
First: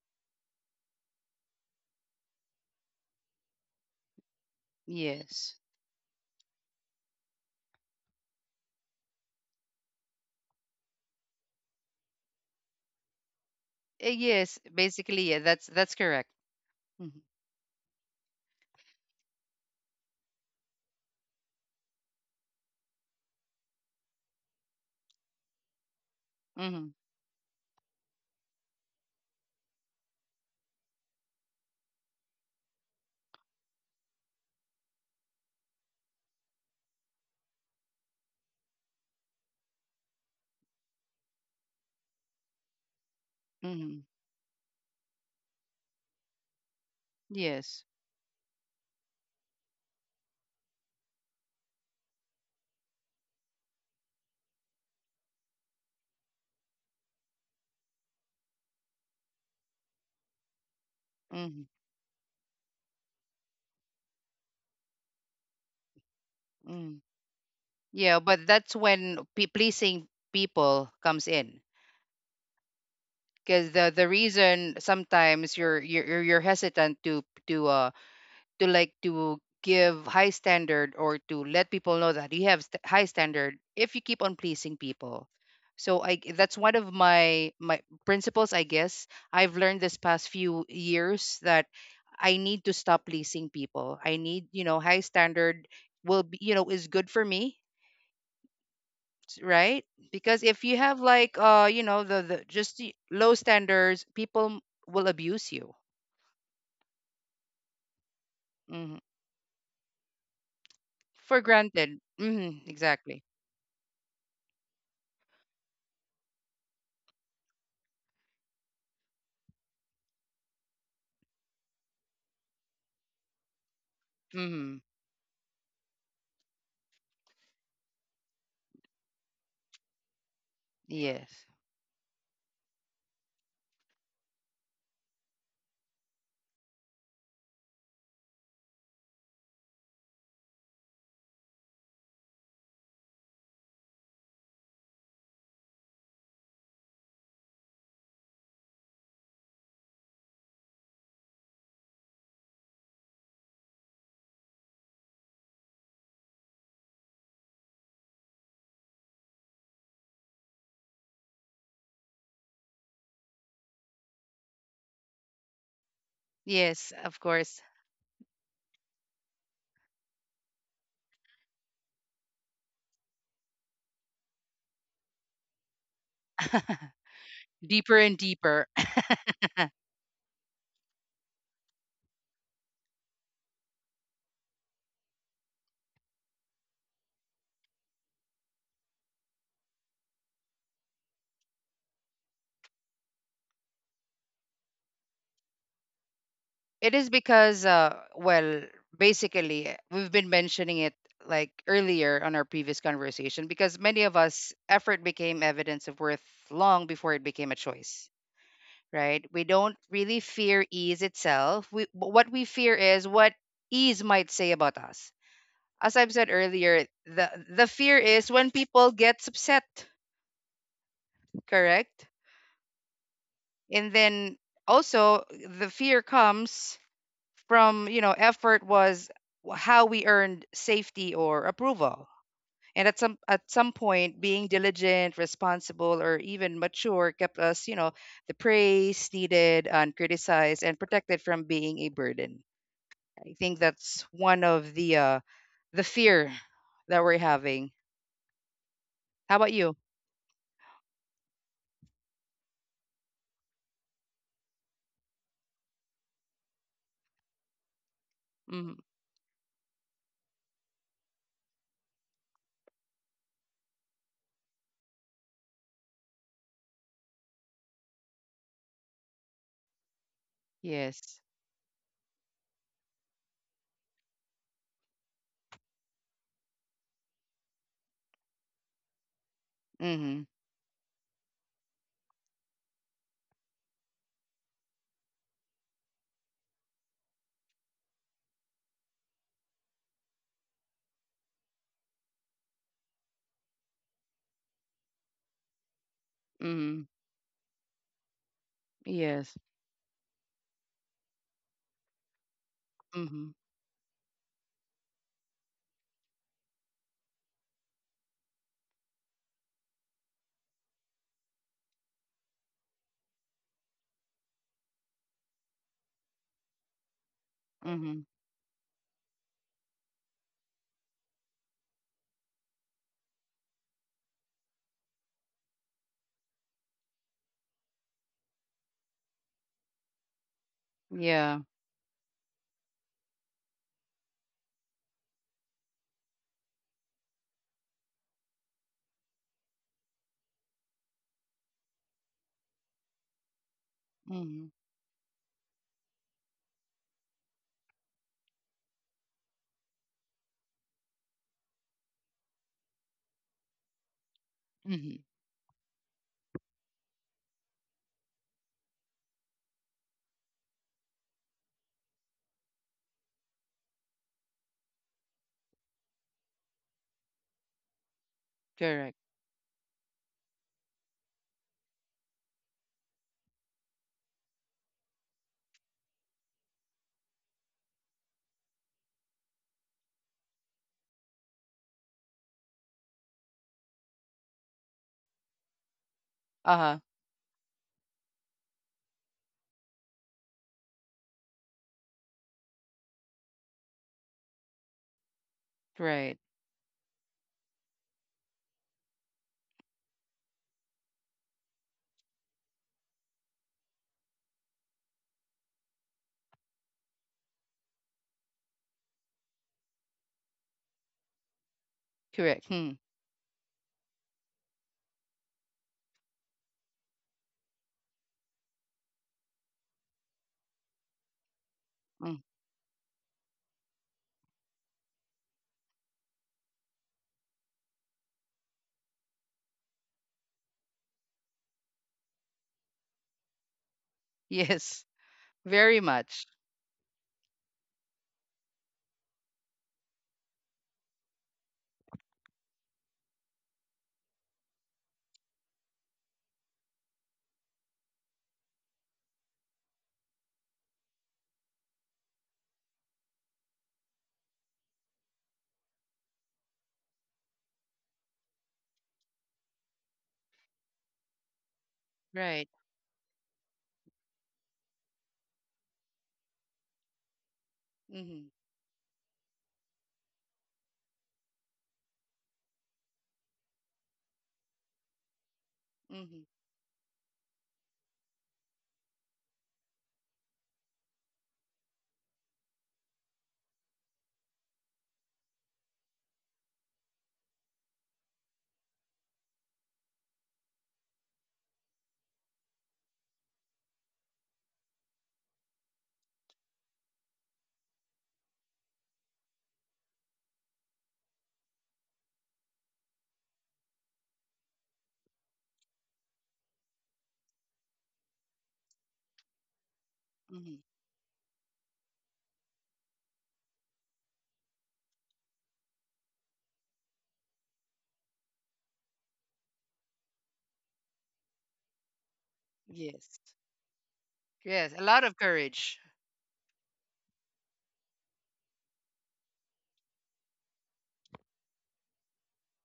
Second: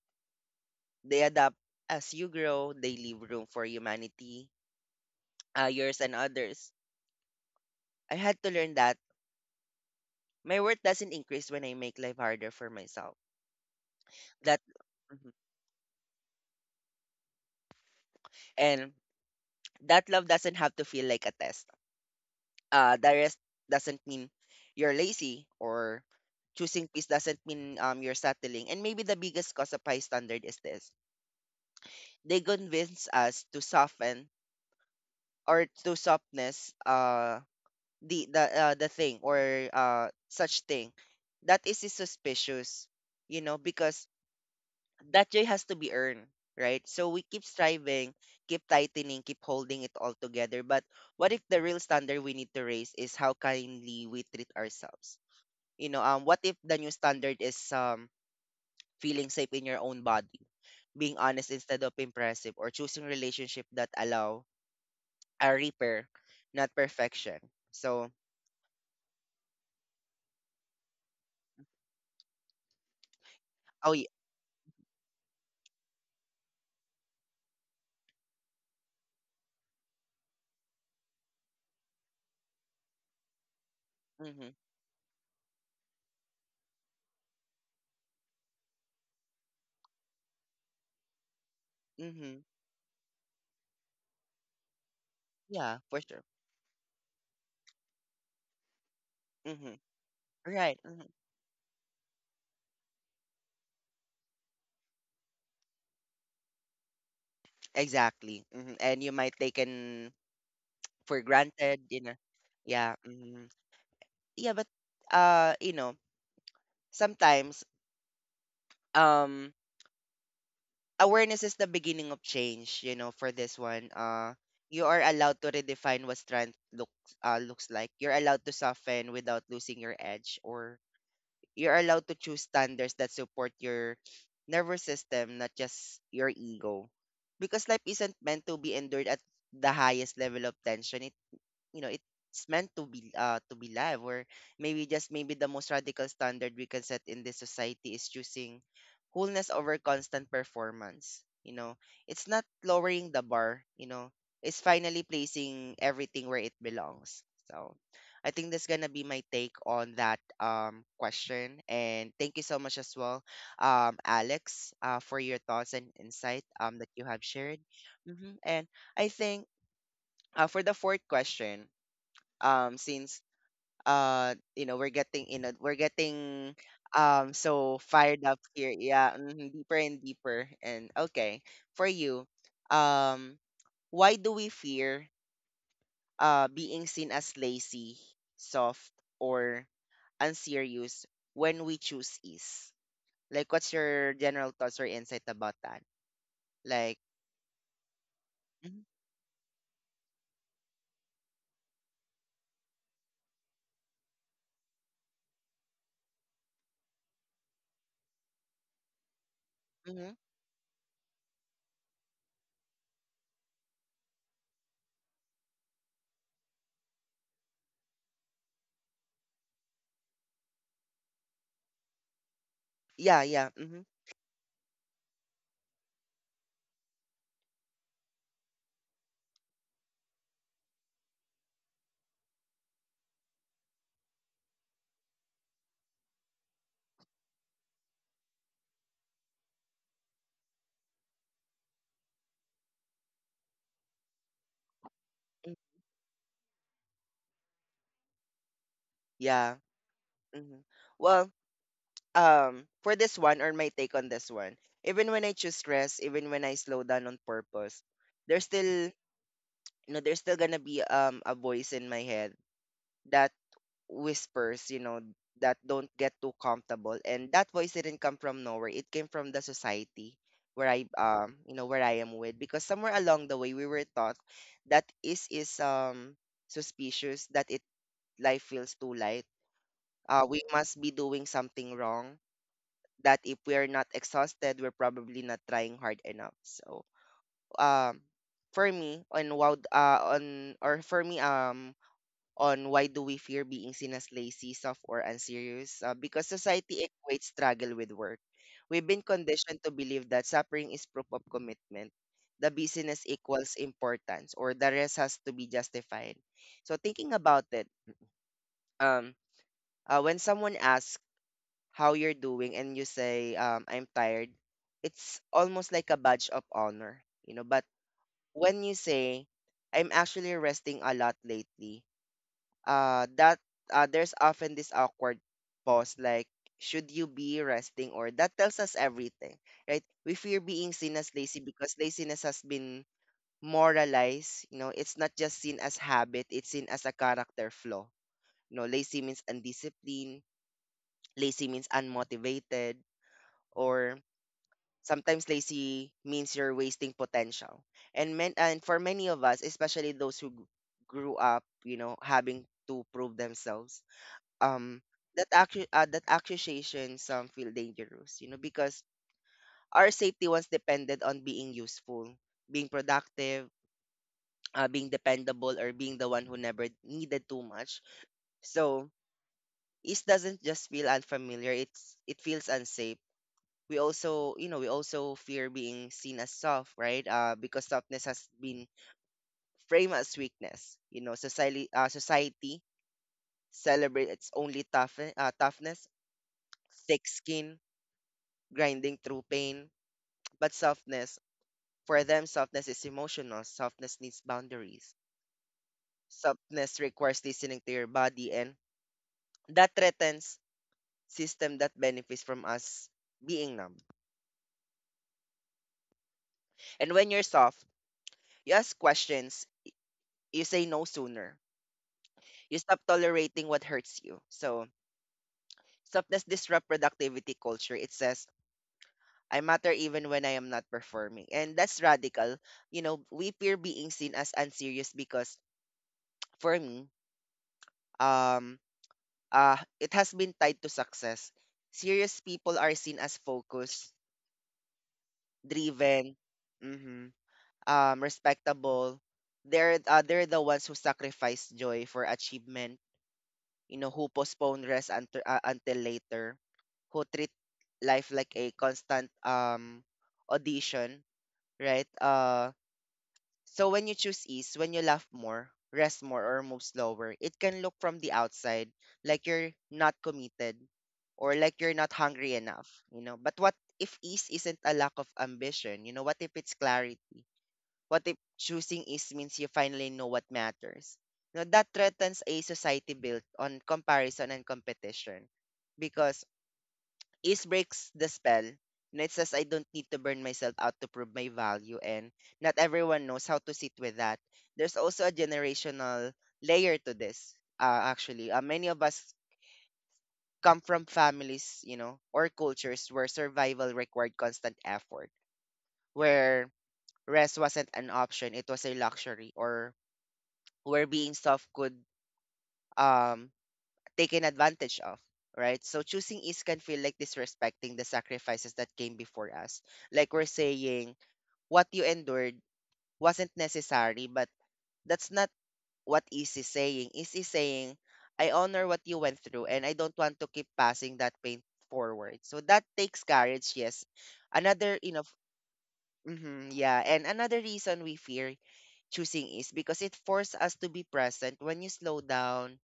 S1: they adapt as you grow. They leave room for humanity,
S2: Yes.
S1: yours and others. I had to learn that my worth doesn't increase when I make life harder for myself.
S2: Yes.
S1: That,
S2: Basically,
S1: mhm,
S2: yeah, that's correct. Mhm.
S1: and that love doesn't have to feel like a test. The rest doesn't mean you're lazy, or choosing
S2: Mhm.
S1: peace doesn't mean you're settling. And maybe the biggest cause of high standard is this. They convince us to soften, or to softness the thing, or such thing. That is suspicious, you know,
S2: Mhm.
S1: because that joy has to be earned, right? So we keep
S2: Yes.
S1: striving, keep tightening, keep holding it all together. But what if the real standard we need to raise is how kindly we treat ourselves? You know, what if the new standard is feeling safe in your own body, being honest
S2: Mhm.
S1: instead of impressive, or choosing relationship that allow a repair, not
S2: Mhm.
S1: perfection. So,
S2: Yeah, but that's when pe pleasing people comes in. Because
S1: oh yeah,
S2: the reason sometimes you're hesitant to like to give high standard or to let people know that you have high standard if you keep on
S1: mm-hmm,
S2: pleasing people. So that's one of my principles, I guess. I've learned this past few years that I
S1: mm-hmm,
S2: need to stop pleasing people. I need you know high standard
S1: yeah, for sure,
S2: will be you know is good for me.
S1: mm-hmm,
S2: Right, because if you
S1: right,
S2: have
S1: hmm,
S2: like the just the low standards, people will abuse you.
S1: exactly, hmm,
S2: hmm
S1: and you might taken for
S2: for
S1: granted,
S2: granted.
S1: you know, yeah,
S2: Exactly.
S1: hmm, yeah. But you know, sometimes um awareness is the beginning of change, you know. For this one,
S2: hmm
S1: you are allowed to redefine what strength looks like. You're allowed to soften without losing your edge, or
S2: Yes.
S1: you're allowed to choose standards that support your nervous system, not just your ego, because life isn't meant to be endured at the highest level of tension. It, you know, it's meant to be live. Or maybe, just maybe, the most radical standard we can set in this society is choosing wholeness over constant performance, you know. It's not lowering the bar, you know, it's finally placing everything where it belongs. So, I think that's gonna be my take on that question, and thank you so much as well, Alex, for your thoughts and insight that
S2: Yes,
S1: you
S2: of
S1: have shared.
S2: course.
S1: Hmm. And I think, for the fourth question, since you know, we're getting so
S2: Deeper and
S1: fired up
S2: deeper.
S1: here, yeah, mhm, deeper and deeper, and okay. For you, um why do we fear being seen as lazy, soft, or unserious when we choose ease? Like, what's your general thoughts or insight about that?
S2: It
S1: Like,
S2: is because, well, basically, we've been mentioning it like earlier on our previous conversation. Because many of us, effort became evidence of worth long before it became a choice, right? We don't
S1: mm-hmm,
S2: really fear ease itself. But what we fear is what ease might say about us. As I've said earlier, the fear is when people get upset, correct?
S1: yeah, yeah, mm-hmm,
S2: And then also the fear comes from you know effort was how we earned safety or approval. And at some point, being diligent, responsible, or even mature kept us, you know, the praise needed and criticized and protected from being a burden. I think that's one of
S1: mm-hmm,
S2: the fear that we're having. How about
S1: yeah,
S2: you?
S1: hmm. Well, for this one, or my take on this one, even when I choose rest, even when I slow down on purpose, there's
S2: Mm-hmm.
S1: still, you know, there's still gonna be a voice in my head that whispers, you know, that don't get too comfortable. And that voice didn't come from nowhere, it came from the society where I,
S2: yes
S1: you know, where I am with, because somewhere along the way we were taught that is suspicious that it, life feels too light,
S2: mm-hmm.
S1: we must be doing something wrong, that if we are not exhausted, we're probably not trying hard enough. So, um, for me, on why do we fear being seen as lazy, soft, or unserious? Because
S2: Mm-hmm.
S1: society equates struggle with work. We've been
S2: yes
S1: conditioned to believe that suffering is proof of commitment. The busyness
S2: mm-hmm.
S1: equals importance, or the rest has to be justified. So, thinking about it, um, when someone asks how you're doing and you say I'm tired, it's almost like a badge of honor, you know. But
S2: Mm-hmm.
S1: when you say I'm actually resting a lot lately, that there's often this awkward pause, like should you be resting? Or that tells us everything, right? We fear being seen as
S2: yeah
S1: lazy because laziness has been moralized, you know. It's not just seen as habit, it's seen as a character flaw. You know, lazy means undisciplined, lazy means unmotivated, or
S2: mm-hmm.
S1: sometimes lazy means you're wasting potential. And men and for many of us, especially those who grew up, you know, having to prove themselves, um,
S2: Mhm.
S1: that that accusation some feel dangerous, you know, because our safety was dependent on being useful, being productive, being dependable, or being the one who never needed too much. So
S2: Correct.
S1: this doesn't just feel unfamiliar; it feels unsafe. We also, you know, we also fear being seen as soft, right? Because softness has been framed as weakness. You know, society celebrates its only toughness,
S2: Uh-huh.
S1: thick skin, grinding through pain. But softness, for them, softness is emotional. Softness needs boundaries,
S2: Right.
S1: softness requires listening to your body, and that threatens system that benefits from us being numb. And when you're soft, you ask questions, you say no sooner,
S2: Correct.
S1: you
S2: Hmm.
S1: stop tolerating what hurts you. So softness disrupt productivity culture. It says, I matter even when I am not performing. And that's
S2: Mm.
S1: radical. You know, we fear being seen as unserious because for me, um, it has been tied to success. Serious people are seen as focused,
S2: Yes. Very
S1: driven,
S2: much.
S1: mhm, respectable. They're the ones who sacrifice joy for achievement, you know, who postpone rest until later, who treat life like a constant audition, right? Uh, so when you choose ease, when you laugh more, rest more or move slower, it can look from the outside like you're not committed or like you're not hungry
S2: Right.
S1: enough, you know. But what if ease isn't a lack of ambition? You know, what if it's clarity? What if
S2: Mm-hmm.
S1: choosing is means you finally know what matters? You that threatens a society built on comparison and competition. Because
S2: Mm-hmm.
S1: is breaks the spell. And it says I don't need to burn myself out to prove my value, and not everyone knows how to sit with that. There's also a generational layer to this. Actually, many of us come from families, you know, or cultures where survival required constant effort, where rest wasn't an option, it was a luxury, or where being soft could um taken advantage of, right? So choosing ease can feel like disrespecting the sacrifices that came before us, like we're
S2: Mm-hmm.
S1: saying what you endured wasn't necessary. But that's not what ease is saying. Ease is saying I honor what you went through, and I don't want to keep passing that pain forward. So that takes
S2: Yes.
S1: courage, yes.
S2: Yes.
S1: Another,
S2: A
S1: you know,
S2: lot of courage.
S1: mm, yeah, and another reason we fear choosing is because it forces us to be present. When you slow down,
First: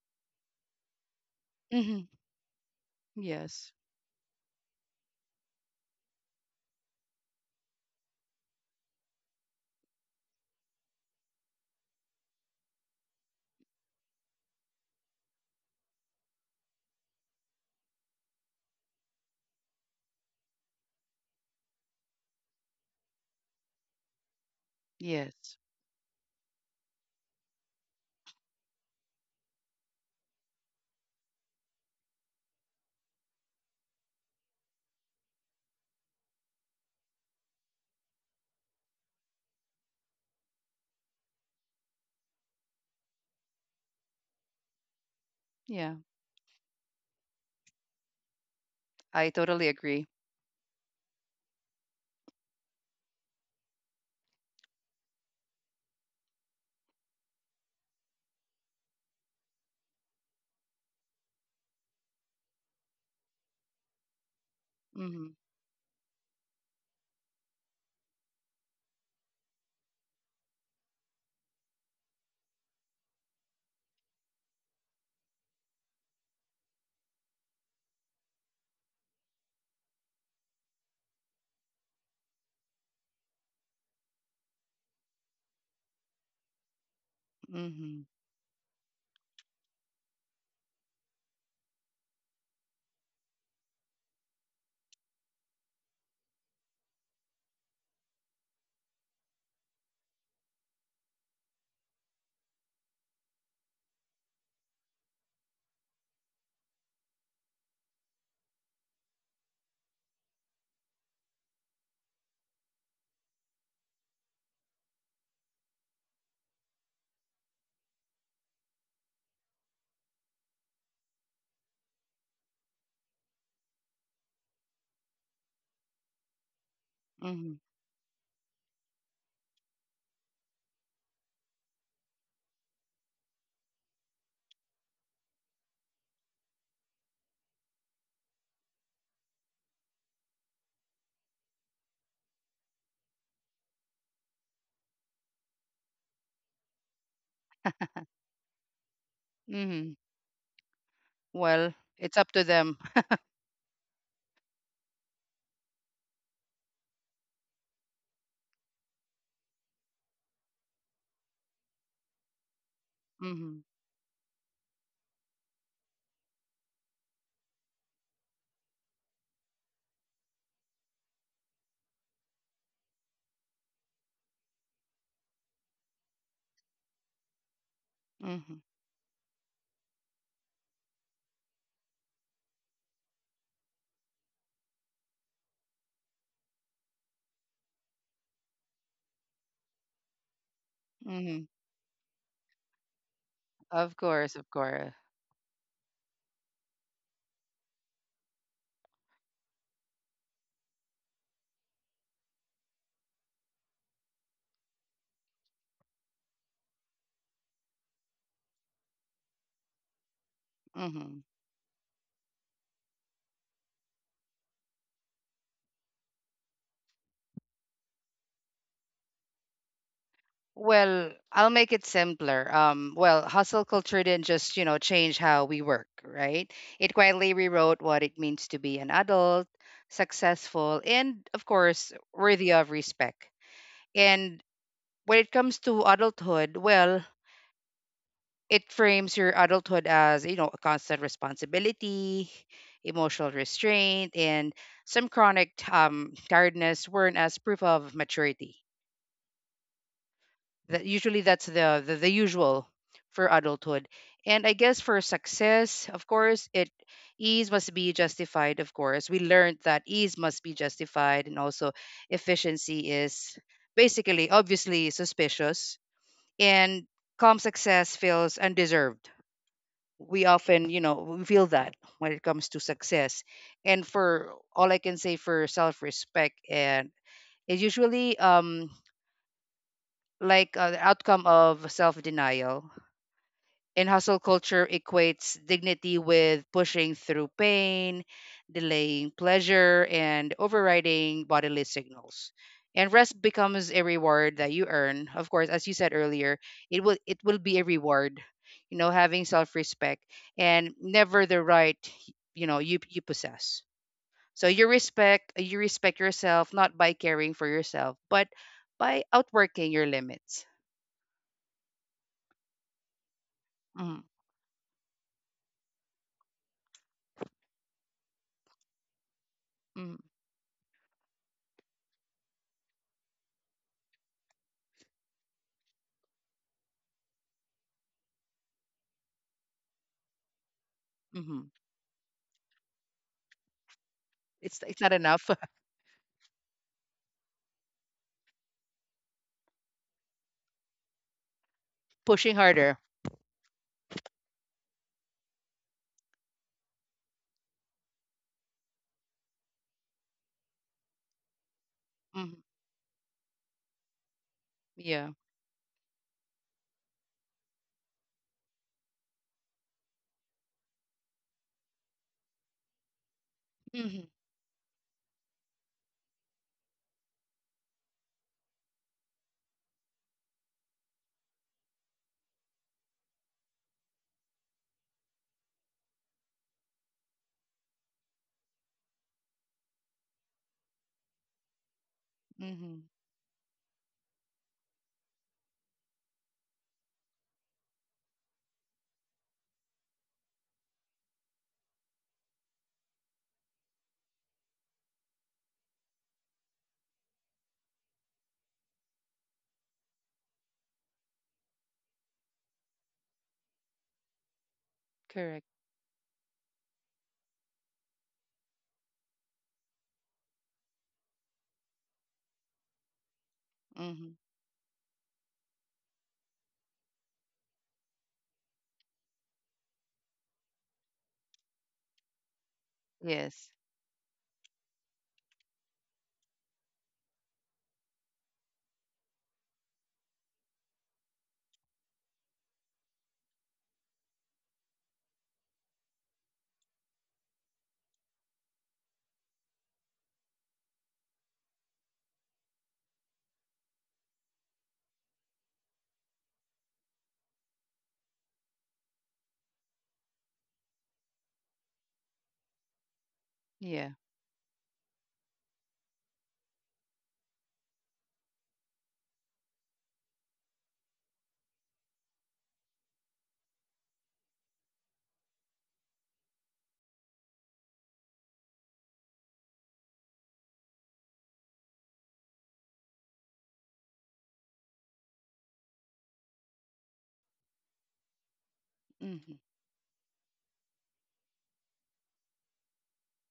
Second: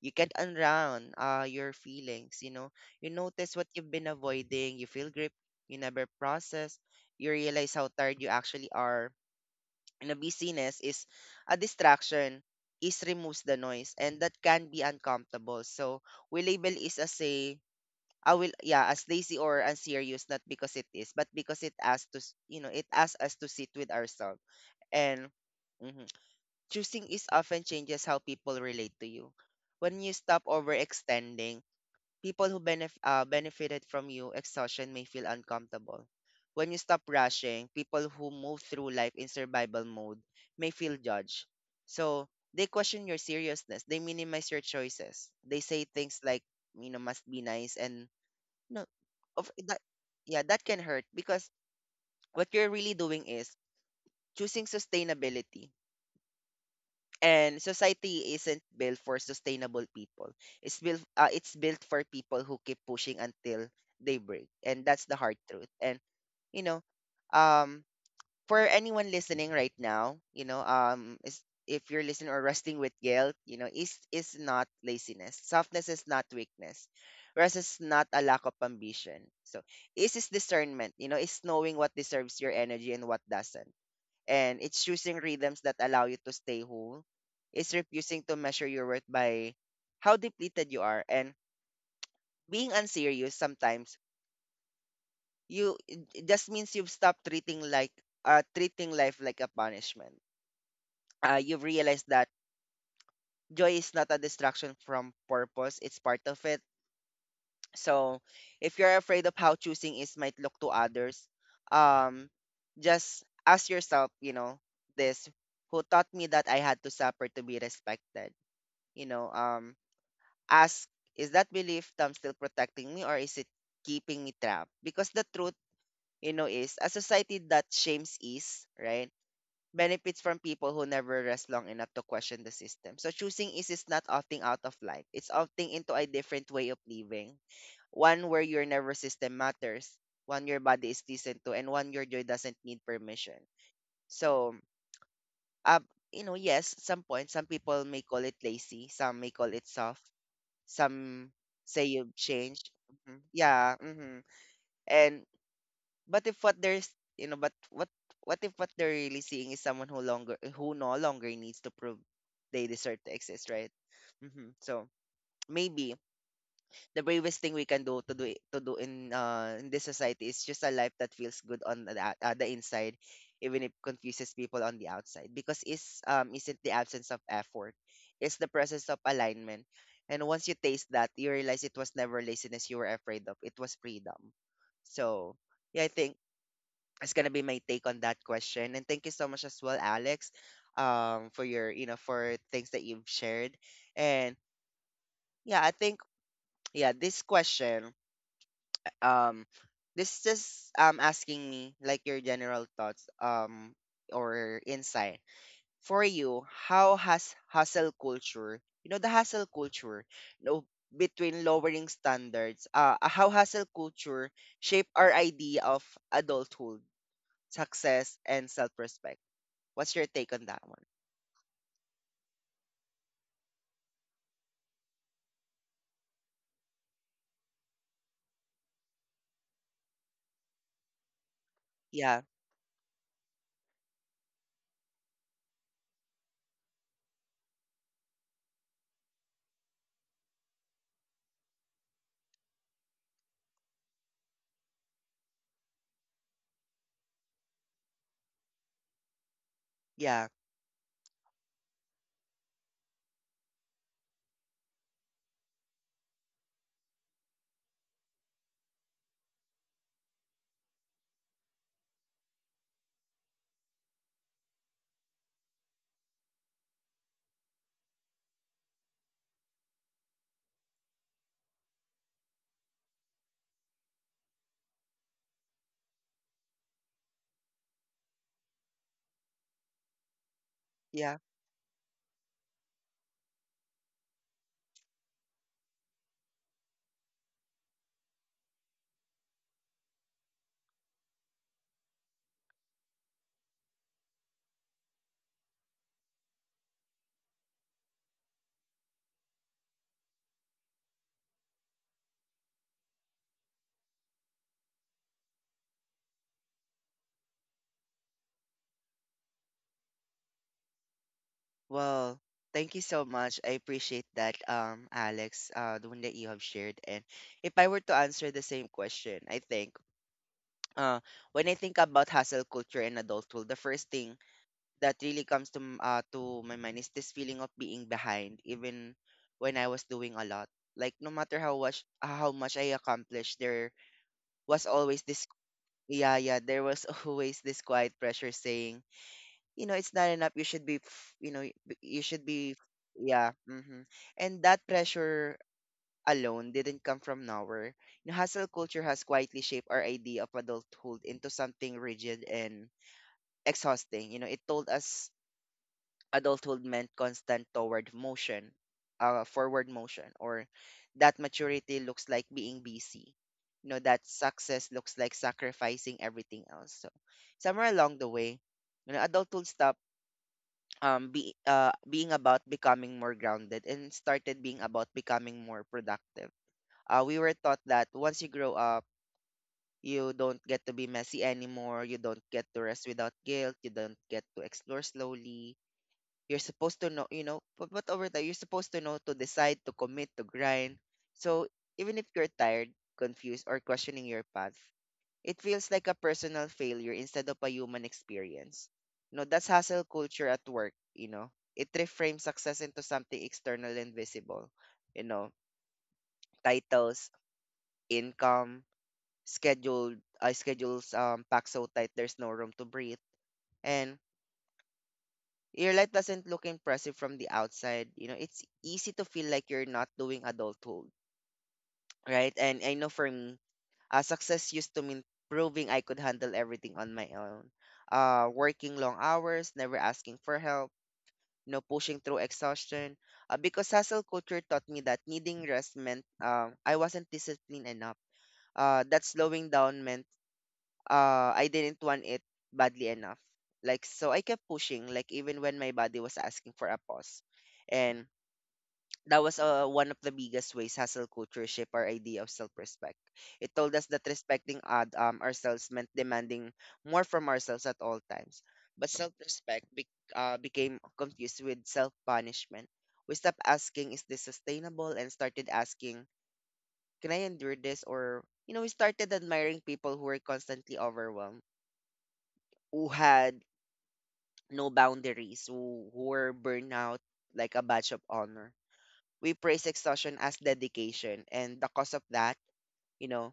S1: you can't unround your
S2: Mm-hmm.
S1: feelings, you know, you notice what
S2: Yes.
S1: you've been avoiding, you feel grip you never process, you realize how tired you actually are. And a busyness is a distraction. Is removes the noise, and that can be uncomfortable. So we label is as a I will, yeah, as lazy or unserious, not because it is, but because it asks to you know, it asks us to sit with ourselves. And
S2: Yes.
S1: mhm, choosing is often changes how people relate to you. When you stop overextending, people who benefited from you exhaustion may feel uncomfortable. When you stop rushing, people who move through life in survival mode may feel judged. So they question your seriousness. They minimize your choices. They say
S2: Yeah.
S1: things like, you know, must be nice. And no,
S2: I
S1: of
S2: totally
S1: that,
S2: agree.
S1: yeah, that can hurt, because what you're really doing is choosing sustainability, and society isn't built for sustainable people. It's built for people who keep pushing until they break. And that's the
S2: Mm-hmm.
S1: hard truth. And you know, um, for anyone listening right now, you know, um, is if you're listening or wrestling with guilt, you know, is not laziness. Softness is not weakness. Rest is not a lack of ambition. So is discernment, you know. It's knowing what deserves your energy and what doesn't, and it's choosing rhythms that allow you to stay whole. It's
S2: Mm-hmm.
S1: refusing to measure your worth by how depleted you are. And being unserious sometimes, you it it just means you've stopped treating life like a punishment. Uh, you've realized that joy is not a distraction from purpose, it's part of it. So if you're afraid of how choosing is might look to others, um, just ask yourself, you know, this who taught me that I had to suffer to be respected? You know, ask, is that belief term still protecting me, or is it keeping me trapped? Because the truth, you know, is a society
S2: Mm-hmm.
S1: that shames ease, right? Benefits from people who never rest long enough to question the system. So choosing ease is not opting out of life. It's opting into a different way of living. One where your nervous system matters, one your body is listened to, and one your joy doesn't need permission. So, uh, you know, yes, some point, some people may call it lazy, some may call it
S2: Mm-hmm.
S1: soft, some
S2: Well,
S1: say you've
S2: it's up to
S1: changed.
S2: them.
S1: Hmm. Yeah. Hmm. And but if what there's you know, but what if what they're really seeing is someone who longer who no longer needs to prove they deserve to exist,
S2: Mm-hmm.
S1: right? Hmm. So maybe the bravest thing we can do to do in this society is just a life that feels good on the the inside, even if confuses people on the outside. Because is isn't the absence of effort, it's the
S2: Mm-hmm.
S1: presence of alignment. And once you taste that, you realize it was never laziness you were afraid of. It was freedom. So yeah, I think it's gonna be my take on that question. And thank you so much as well, Alex, for
S2: Mm-hmm.
S1: your, you know, for things that you've shared.
S2: Of
S1: And
S2: course. Of course.
S1: yeah, I think yeah, this question, um, this just asking me like your general thoughts, um, or insight. For you, how has hustle culture, you know, the hustle culture, you know,
S2: Mm-hmm.
S1: between lowering standards, uh, how hustle culture shape our idea of adulthood, success and self-respect? What's your take on that one?
S2: Well, I'll make it simpler. Well, hustle culture didn't just, you know, change how we work, right? It quietly rewrote what it means to be an adult, successful, and of course,
S1: Yeah,
S2: worthy of respect. And when it comes to adulthood, well, it frames your adulthood as, you know, a constant responsibility, emotional restraint, and some chronic tiredness weren't as proof of maturity.
S1: yeah,
S2: That usually that's the usual for adulthood. And I guess for success, of course, it ease must be justified. Of course, we learned that ease must be justified. And also efficiency is basically obviously suspicious. And calm success feels undeserved. We often you know we feel that when it comes to success. And for all I can say for self-respect, and it's usually the
S1: yeah.
S2: outcome of self-denial. In hustle culture equates dignity with pushing through pain, delaying pleasure, and overriding bodily signals. And rest becomes a reward that you earn. Of course, as you said earlier, it will be a reward, you know, having self-respect and never the right, you know, you possess. So you respect yourself not by caring for yourself, but by outworking your limits.
S1: Well, thank you so much. I
S2: Mm-hmm.
S1: appreciate that, Alex, the one that you have shared. And if I were to answer the same question, I think
S2: Mm-hmm.
S1: uh, when I think about hustle culture and adulthood, the first thing that really comes to to my mind is this feeling of being behind, even when I was doing a lot. Like no matter
S2: mm-hmm.
S1: how much I accomplished, there was
S2: It's not
S1: always this
S2: enough.
S1: yeah, yeah, there was always this quiet pressure saying, you know, it's not enough, you should be you know, you should
S2: Pushing
S1: be,
S2: harder.
S1: yeah, hmm. And that pressure alone didn't come from nowhere. You know, hustle culture has quietly shaped our idea of adulthood into something rigid
S2: hmm
S1: and exhausting. You know, it told
S2: Yeah.
S1: us adulthood meant constant toward motion forward motion, or that maturity looks like being busy, you know, that
S2: hmm
S1: success looks like sacrificing everything else. So somewhere along the way, you know, adulthood stopped be being about becoming more grounded and started being about becoming more productive. Uh, we were taught that once you grow up, you don't get to be messy anymore, you don't get to
S2: hmm
S1: rest without guilt, you don't get to explore slowly. You're supposed to know, you know, but over time you're supposed to know to decide, to commit, to grind. So even if you're tired, confused or questioning your path, it feels like a personal failure instead of a human experience. You know, that's hustle culture at work, you know. It reframes success into something external and visible. You know,
S2: Correct.
S1: titles, income, scheduled schedules packed so tight there's no room to breathe. And
S2: hmm
S1: your life doesn't look impressive from the outside. You know, it's easy to feel like you're not doing adulthood, right? And I know for me,
S2: Yes.
S1: uh, success used to mean proving I could handle everything on my own. Working long hours, never asking for help, you know, pushing through exhaustion. Because hustle culture taught me that needing rest meant I wasn't disciplined enough. That slowing down meant I didn't want it badly enough. Like so, I kept pushing, like even when my body was asking for a pause. And that was one of the biggest ways hustle culture shaped our idea of self-respect. It told us
S2: Yeah.
S1: that respecting ourselves meant demanding more from ourselves at all times. But self-respect became confused with self-punishment. We stopped asking, is this sustainable? And started asking, can I endure this? We started admiring people who were constantly overwhelmed, who had no boundaries, who were burnout like a badge of honor.
S2: hmm
S1: We praise exhaustion as dedication, and the cause of that you know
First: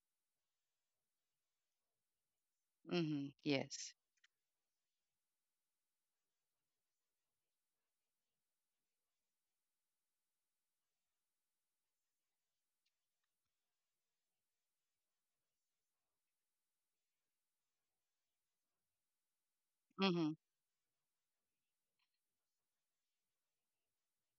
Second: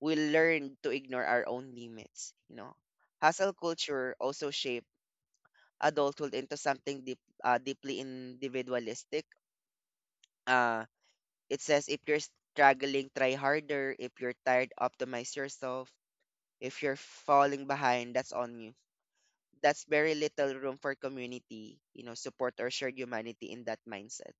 S1: we learn to ignore our own limits. Hustle
S2: Yes.
S1: culture also shaped adulthood into something deeply individualistic. uh, it says if you're struggling, try harder. If you're tired, optimize yourself. If you're falling behind, that's on you. That's very
S2: hmm
S1: little room for community, you know, support, or shared humanity in that mindset.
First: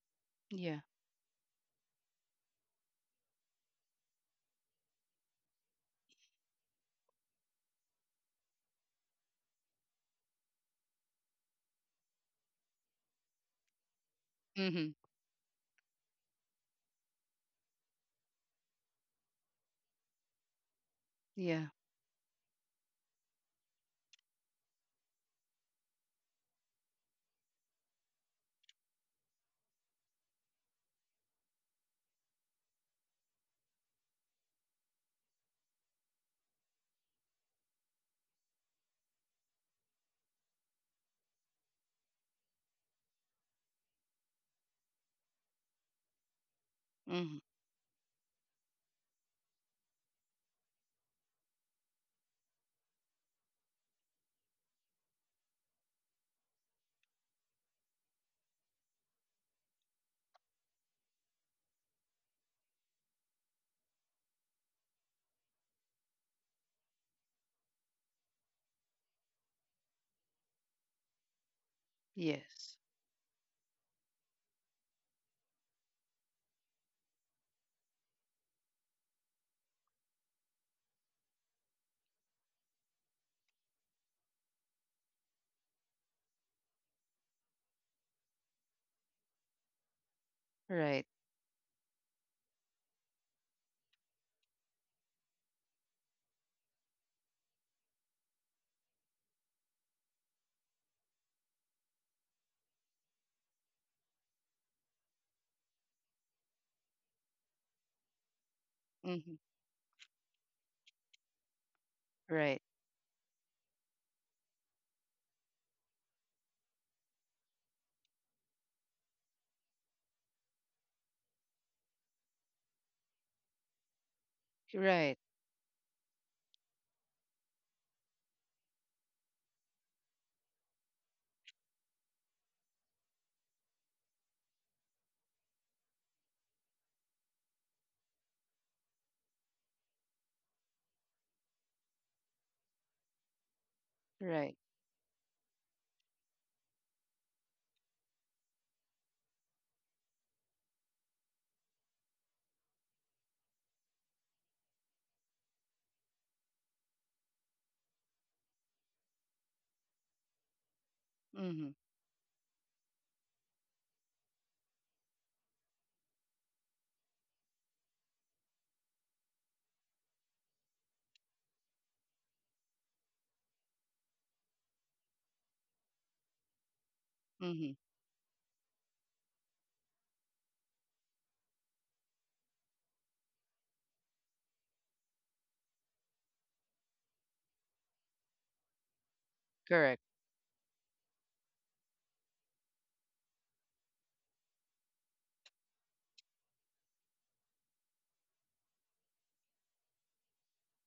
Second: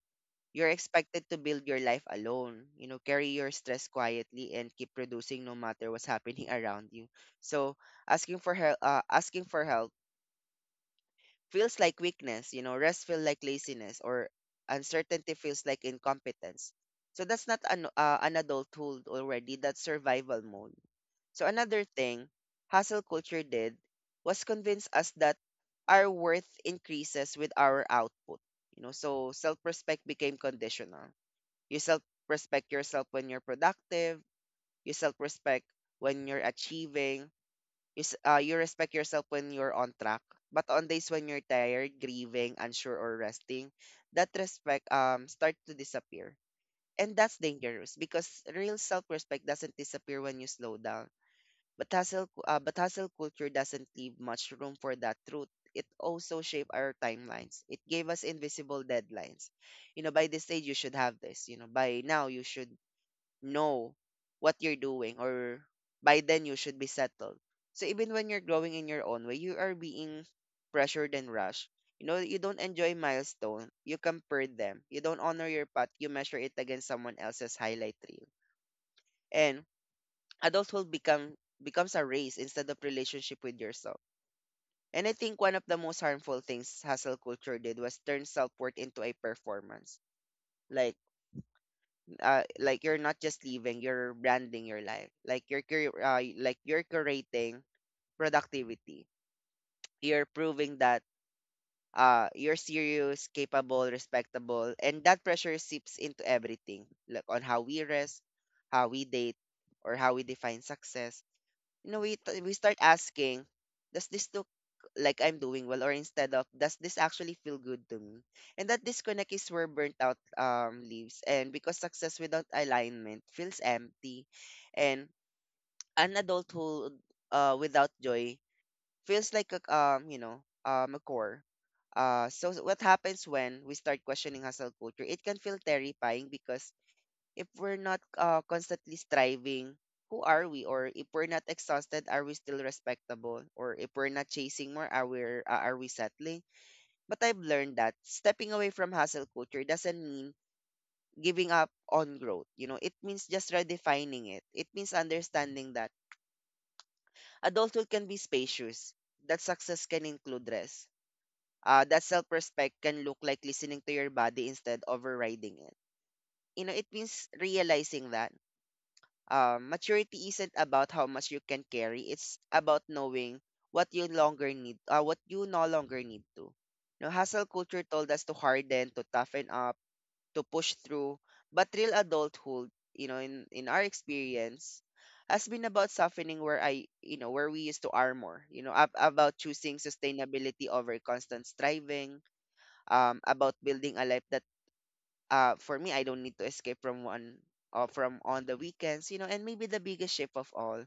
S1: You're
S2: Yeah.
S1: expected to build your life alone, you know, carry your stress quietly, and keep producing no matter what's happening around you. So, asking for help feels like weakness, you know, rest feels like laziness, or
S2: hmm
S1: uncertainty feels like incompetence. So that's not an adulthood already, that's survival mode. So
S2: Yeah.
S1: another thing hustle culture did was convince us that our worth increases with our output. You know, so self-respect became conditional. You self respect yourself when you're productive. You self respect when you're achieving. You respect yourself when you're on track. But on days when you're tired, grieving, unsure, or resting, that respect starts to disappear. And that's
S2: hmm
S1: dangerous because real self respect doesn't disappear when you slow down. But but hustle culture doesn't leave much room for that truth. It also shaped our timelines. It gave us invisible deadlines. You know, by this stage you should have this. You know, by now you should know what you're doing, or by then you should be settled. So even when you're growing in your own way, you are being pressured and rushed. You know, you don't
S2: Yes.
S1: enjoy milestone, you compare them. You don't honor your path, you measure it against someone else's highlight reel. And adulthood becomes a race instead of relationship with yourself. And I think one of the most harmful things hustle culture did was turn self-worth into a performance. Like
S2: Right.
S1: like you're not just living, you're branding your life. Like like you're curating productivity. You're proving that you're serious, capable, respectable, and that pressure seeps into everything, like on how we rest, how we
S2: hmm
S1: date, or how we define success. You know, we
S2: Right.
S1: start asking, does this look like I'm doing well, or instead of does this actually feel good to me? And that disconnect is where burnt out leaves, and because success without alignment feels empty, and
S2: Right.
S1: an adulthood without joy feels like a a core. So what happens when we start questioning hustle culture? It can feel terrifying because if we're not constantly striving, who are we? Or if we're not exhausted, are we still respectable? Or if we're not
S2: Right.
S1: chasing more, are we settling? But I've learned that stepping away from hustle culture doesn't mean giving up on growth. You know, it means just redefining it. It means understanding that adulthood can be spacious. That success can include rest.
S2: hmm
S1: That self-respect can look like listening to your body instead of overriding it. You know, it means realizing that maturity isn't about how much you can carry. It's about knowing what you no longer need to. You know, hustle
S2: hmm
S1: culture told us to harden, to toughen up, to push through. But real adulthood, you know, in our experience, has been about softening where I, you know, where we used to armor. You know, about choosing
S2: Correct.
S1: sustainability over constant striving. About building a life that for me I don't need to escape from one or from on the weekends, you know, and maybe the biggest shift of all.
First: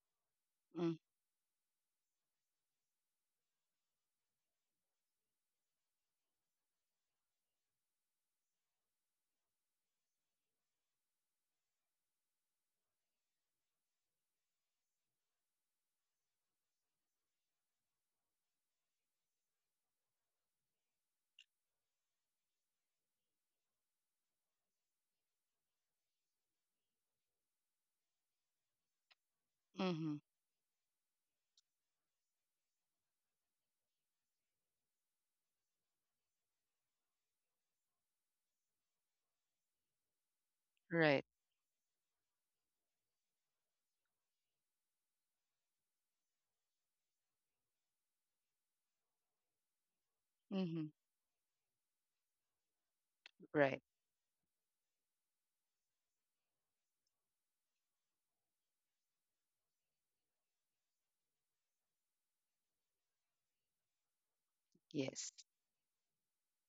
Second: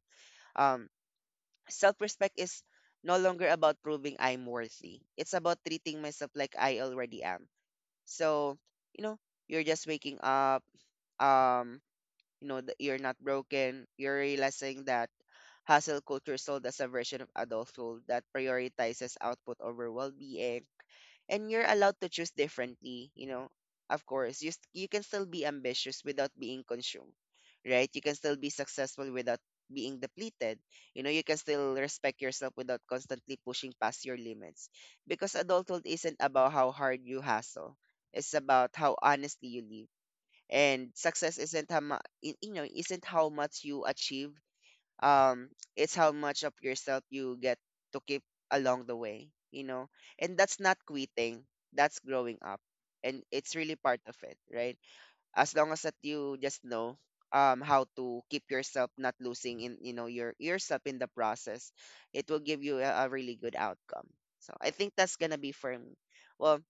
S1: Um
S2: Mm-hmm.
S1: Self-respect is no longer about proving I'm worthy. It's about treating myself like I already am. So, you know, you're just waking up, um, you know, that you're not broken. You're realizing that hustle culture sold as a version of adulthood that prioritizes output over well-being, and you're allowed to choose differently. You know, of course you can still be ambitious without being consumed, right? You can still be successful without being
S2: Mm-hmm.
S1: depleted. You know, you can still respect yourself without constantly pushing past your limits, because adulthood isn't about how hard you hustle, it's about how honestly you live. And
S2: Right.
S1: success isn't you know isn't how much you achieve. um it's how much of yourself you get to keep along the way, you know. And that's not
S2: hmm
S1: quitting, that's growing up. And it's really
S2: Right.
S1: part of it, right? As long as that you just know how to keep yourself not losing in, you know, your yourself in the process, it will give you a really good outcome. So I think that's
S2: Yes.
S1: gonna be for me. Well,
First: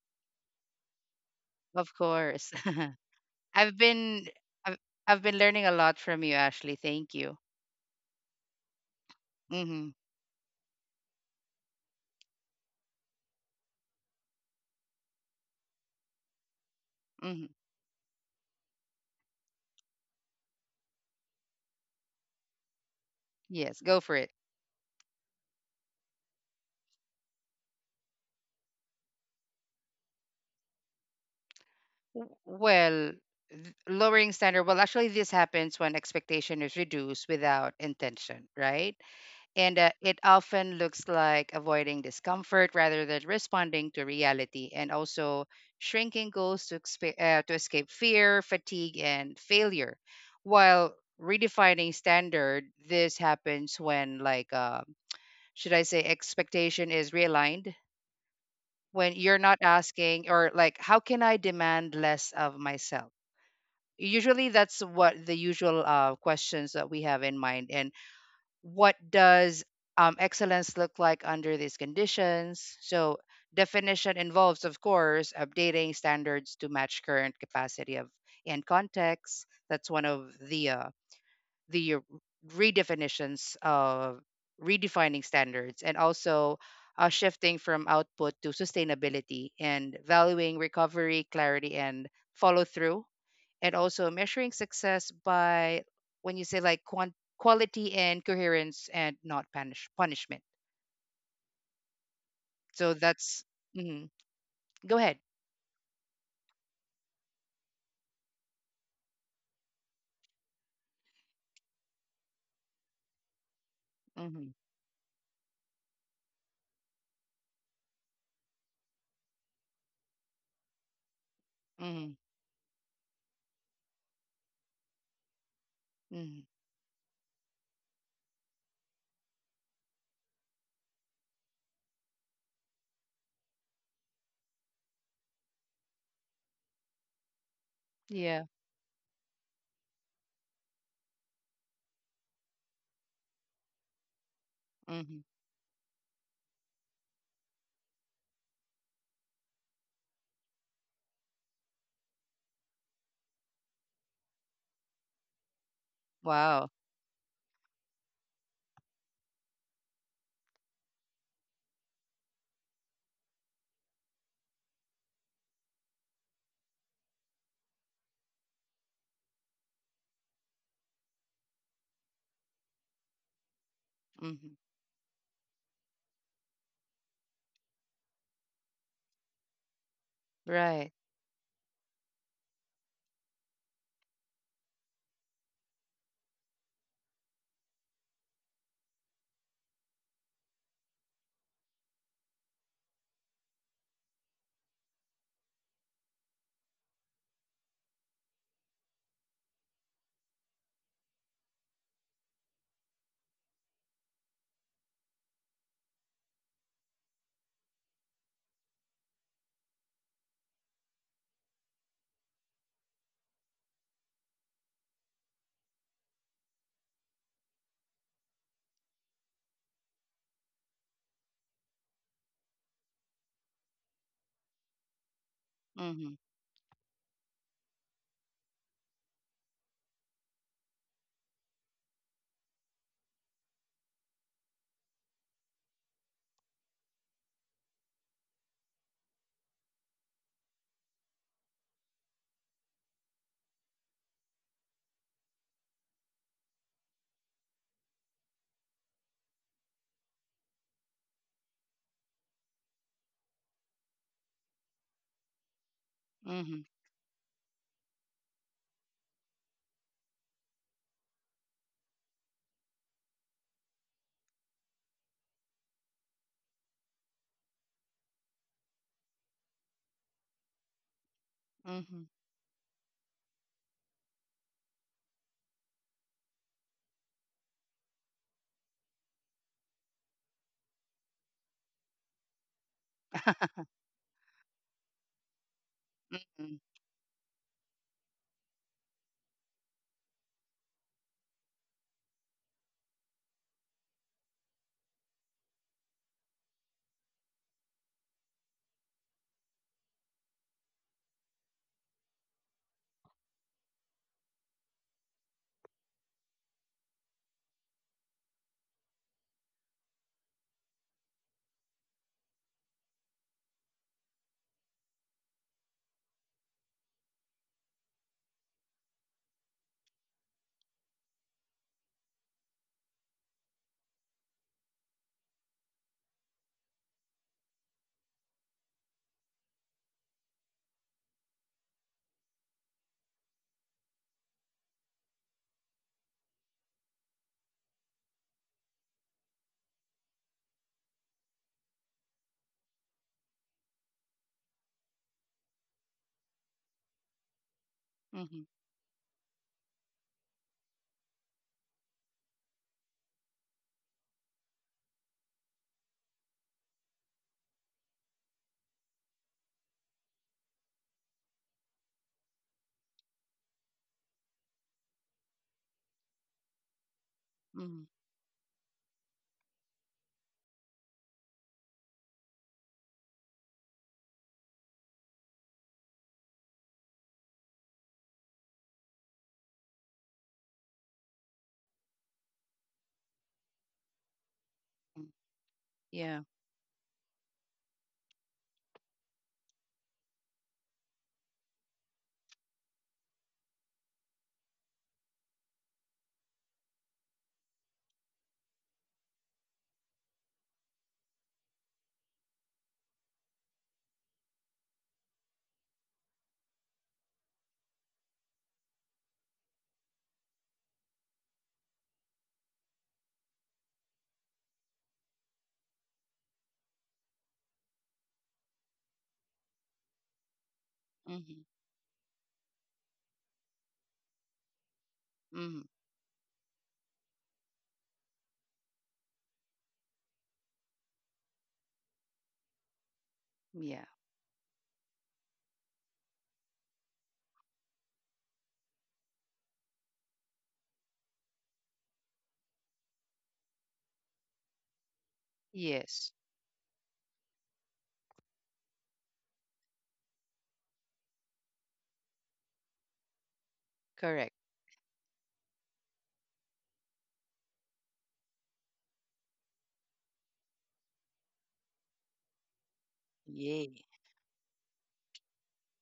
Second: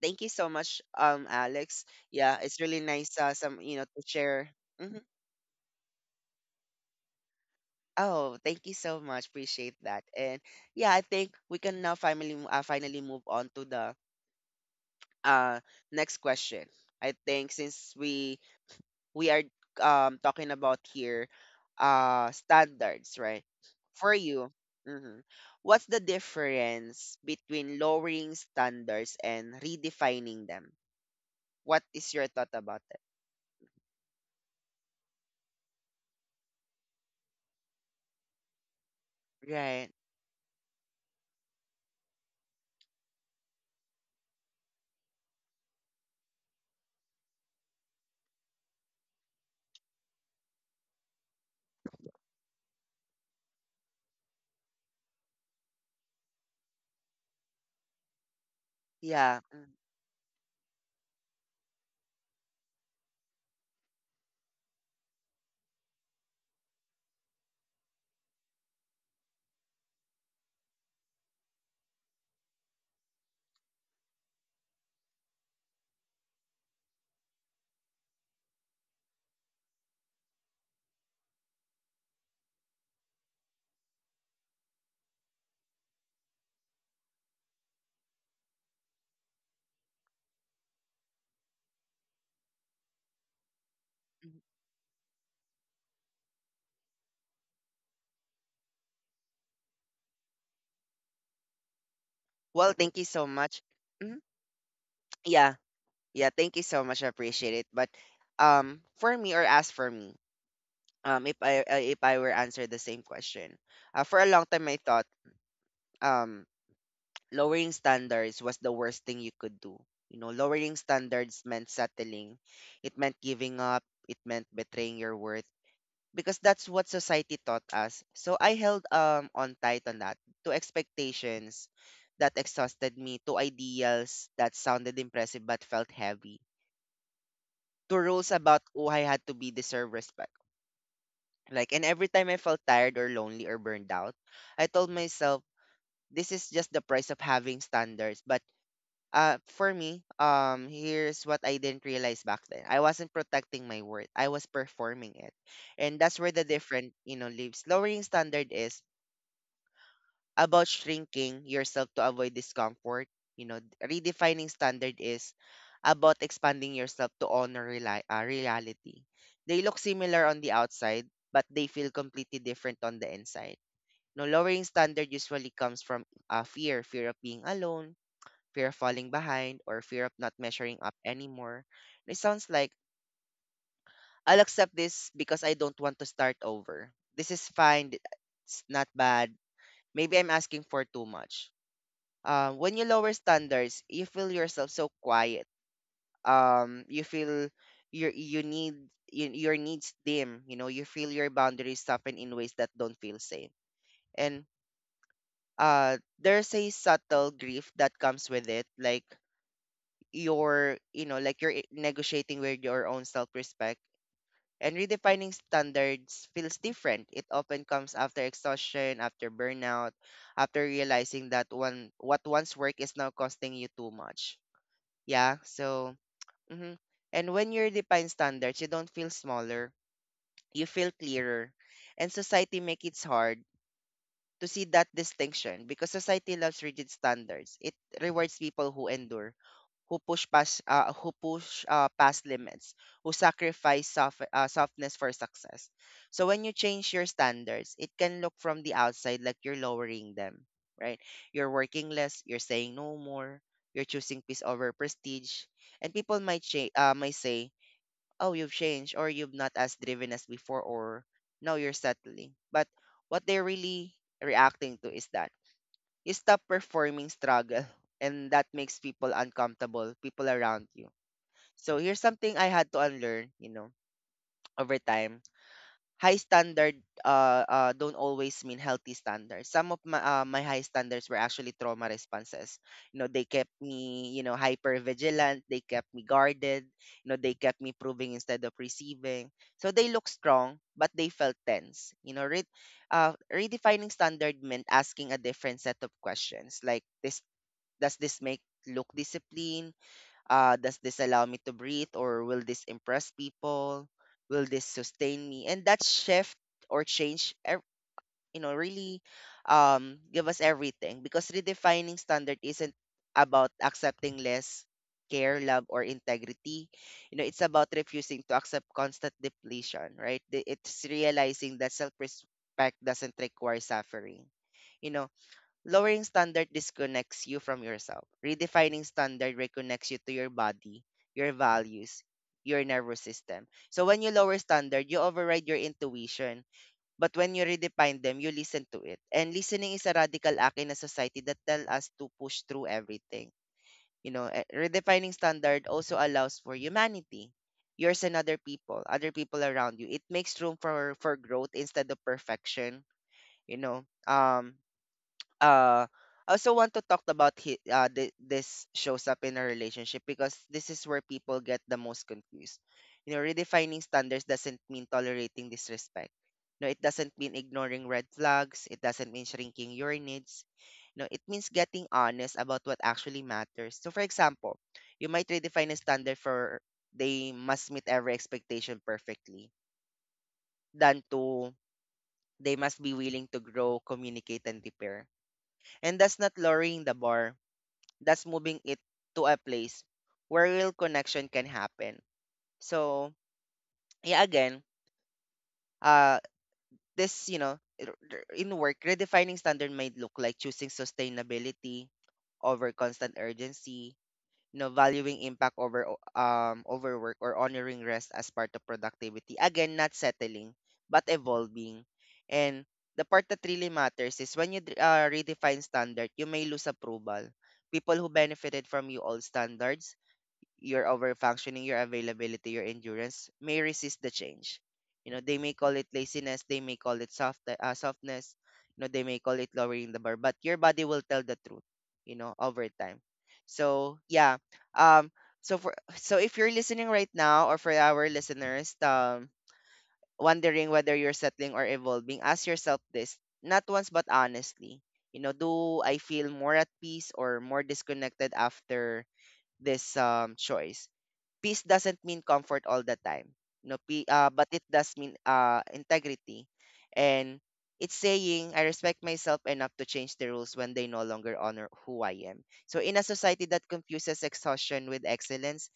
S1: thank you so much, Alex.
S2: Of
S1: Yeah,
S2: course.
S1: it's really nice, some you
S2: I've
S1: know to
S2: been
S1: share.
S2: I've,
S1: Mhm.
S2: I've been learning a lot from you, Ashley. Thank you.
S1: Oh, thank you so much. Appreciate
S2: hmm
S1: that. And yeah, I think we can now finally move on to the uh next question. I think
S2: hmm
S1: since we are talking about here standards, right?
S2: Yes. Go
S1: For
S2: for it.
S1: you, mhm, what's the difference between lowering standards and redefining them? What is your thought about it?
S2: Well, lowering standard. Well, actually, this happens when expectation is reduced without intention, right? And
S1: Right.
S2: it often looks like avoiding discomfort rather than responding to reality, and also shrinking goals to, to escape fear, fatigue, and failure. While redefining standard, this happens when, like, should I say, expectation is realigned. When you're
S1: Yeah.
S2: not
S1: Mhm.
S2: asking, or like, how can I demand less of myself? Usually that's what the usual questions that we have in mind. And what does excellence look like under these conditions? So definition involves, of course, updating standards to match current capacity of and context. That's one of the the redefinitions of redefining standards. And also shifting from output to sustainability, and valuing recovery, clarity, and follow through. And also measuring success by when you say like quality and coherence, and not punishment.
S1: Well,
S2: So
S1: thank you so
S2: that's
S1: much.
S2: mhm.
S1: Mhm.
S2: Go ahead.
S1: Yeah. Yeah, thank you so much. I appreciate it. But for me or as for me, if I were answer the same question, for a
S2: Hmm
S1: long time I thought um lowering standards was the worst thing you could do. You know, lowering standards meant
S2: hmm
S1: settling, it meant giving up, it meant betraying your worth, because
S2: hmm
S1: that's what society taught us. So I held on tight on that to expectations that exhausted me, to ideals that sounded impressive but felt heavy, to rules
S2: yeah
S1: about oh I had to be deserve respect. Like and every time I felt tired or lonely or burned out, I told
S2: hmm
S1: myself this is just the price of having standards. But for me, here's what I didn't realize back then. I wasn't protecting my worth. I was performing it. And that's where the
S2: wow
S1: different, you know, lives. Lowering standard is about shrinking yourself to avoid discomfort. You know, redefining standard is about expanding yourself to honor reality. They look similar on the outside, but they feel completely different on the inside. No,
S2: hmm
S1: lowering standard usually comes from fear, fear of being alone, fear of falling behind, or fear of not measuring
S2: right
S1: up anymore. It sounds like I'll accept this because I don't want to start over. This is fine. It's not bad. Maybe I'm asking for too much. When you lower standards, you feel yourself so quiet. You feel your you need your needs dim. You know, you feel your boundaries soften in ways that don't feel safe. And there's a subtle grief that comes with it, like you're, you know, like negotiating with your own self-respect. And redefining standards feels different. It often comes after exhaustion, after burnout, after realizing that one what once worked is now costing you too much. Yeah. So,
S2: hmm
S1: hmm, and when you define standards, you don't feel smaller. You feel clearer. And society make it hard to see that distinction because society loves rigid standards. It rewards people who endure, who push past limits, who sacrifice softness for success. So when you change your standards, it can look from the outside like you're lowering them, right? You're working less, you're saying no more, you're choosing peace over prestige, and people
S2: hmm
S1: might say oh, you've changed or you've not as driven as before or now you're settling. But what they're really reacting to is that you stop performing struggle, and that makes people uncomfortable, people around you. So
S2: hmm
S1: here's something I had to unlearn, you know, over time high standard don't always mean healthy standards. Some of my high standards were actually trauma responses. You know, they kept me, you know, hyper vigilant. They kept me
S2: Mhm,
S1: guarded. You know, they kept me proving instead of receiving. So they look strong, but they felt tense. You know, redefining standard meant asking a different set of questions, like this: does this make look disciplined? Does this allow me to breathe, or will this impress people, will this sustain me? And that shift or change ev- you know really give us everything, because redefining standard isn't about accepting less care love or integrity. You know, it's about refusing to accept constant depletion, right? It's realizing that self-respect doesn't require suffering, you know. Lowering standard disconnects you from yourself. Redefining standard reconnects you to your body, your values, your nervous system. So when you lower standard, you override your intuition. But when you redefine them, you listen to it. And listening is a radical act in a society that tells us to push through everything. Redefining standard also allows for humanity, yours and
S2: mhm,
S1: other people around you. It makes room for growth instead of perfection. You know, um, uh, I also want to talk about this shows up in a relationship because this is where people get the most confused. You know, redefining standards doesn't mean tolerating disrespect. No, it doesn't mean
S2: mhm,
S1: ignoring red flags. It doesn't mean shrinking your needs. No, it means getting honest about what actually matters. So, for example, you might redefine a standard for they must meet every expectation perfectly, than to they must be willing to grow, communicate, and
S2: mhm.
S1: repair, and
S2: Yeah.
S1: that's not lowering the bar. That's moving it to a place where real connection can happen. So, yeah, again, uh, this, in work, redefining standard might look like choosing sustainability over constant urgency, you know, valuing impact over overwork, or honoring rest as part of productivity. Again, not settling, but evolving. And the part that really matters is when you redefine standard, you may lose approval. People who benefited from you old standards, your
S2: Mhm,
S1: overfunctioning, your availability, your endurance may resist the change. You know, they may
S2: mhm,
S1: call it laziness, they may call it softness, you know, they may call it lowering the bar, but your body will tell the truth, you know, over time.
S2: yeah.
S1: So yeah, um, so for so if you're listening right now, or for our listeners, wondering whether you're settling or evolving, ask yourself this: not once, but honestly. You know, do I
S2: Yes.
S1: feel more at peace or more disconnected after this choice? Peace doesn't mean comfort all the time. No,
S2: Correct.
S1: but it does mean integrity. And it's saying I respect myself enough to change the rules when they no longer honor who I am. So in a society
S2: Yay.
S1: that confuses exhaustion with excellence,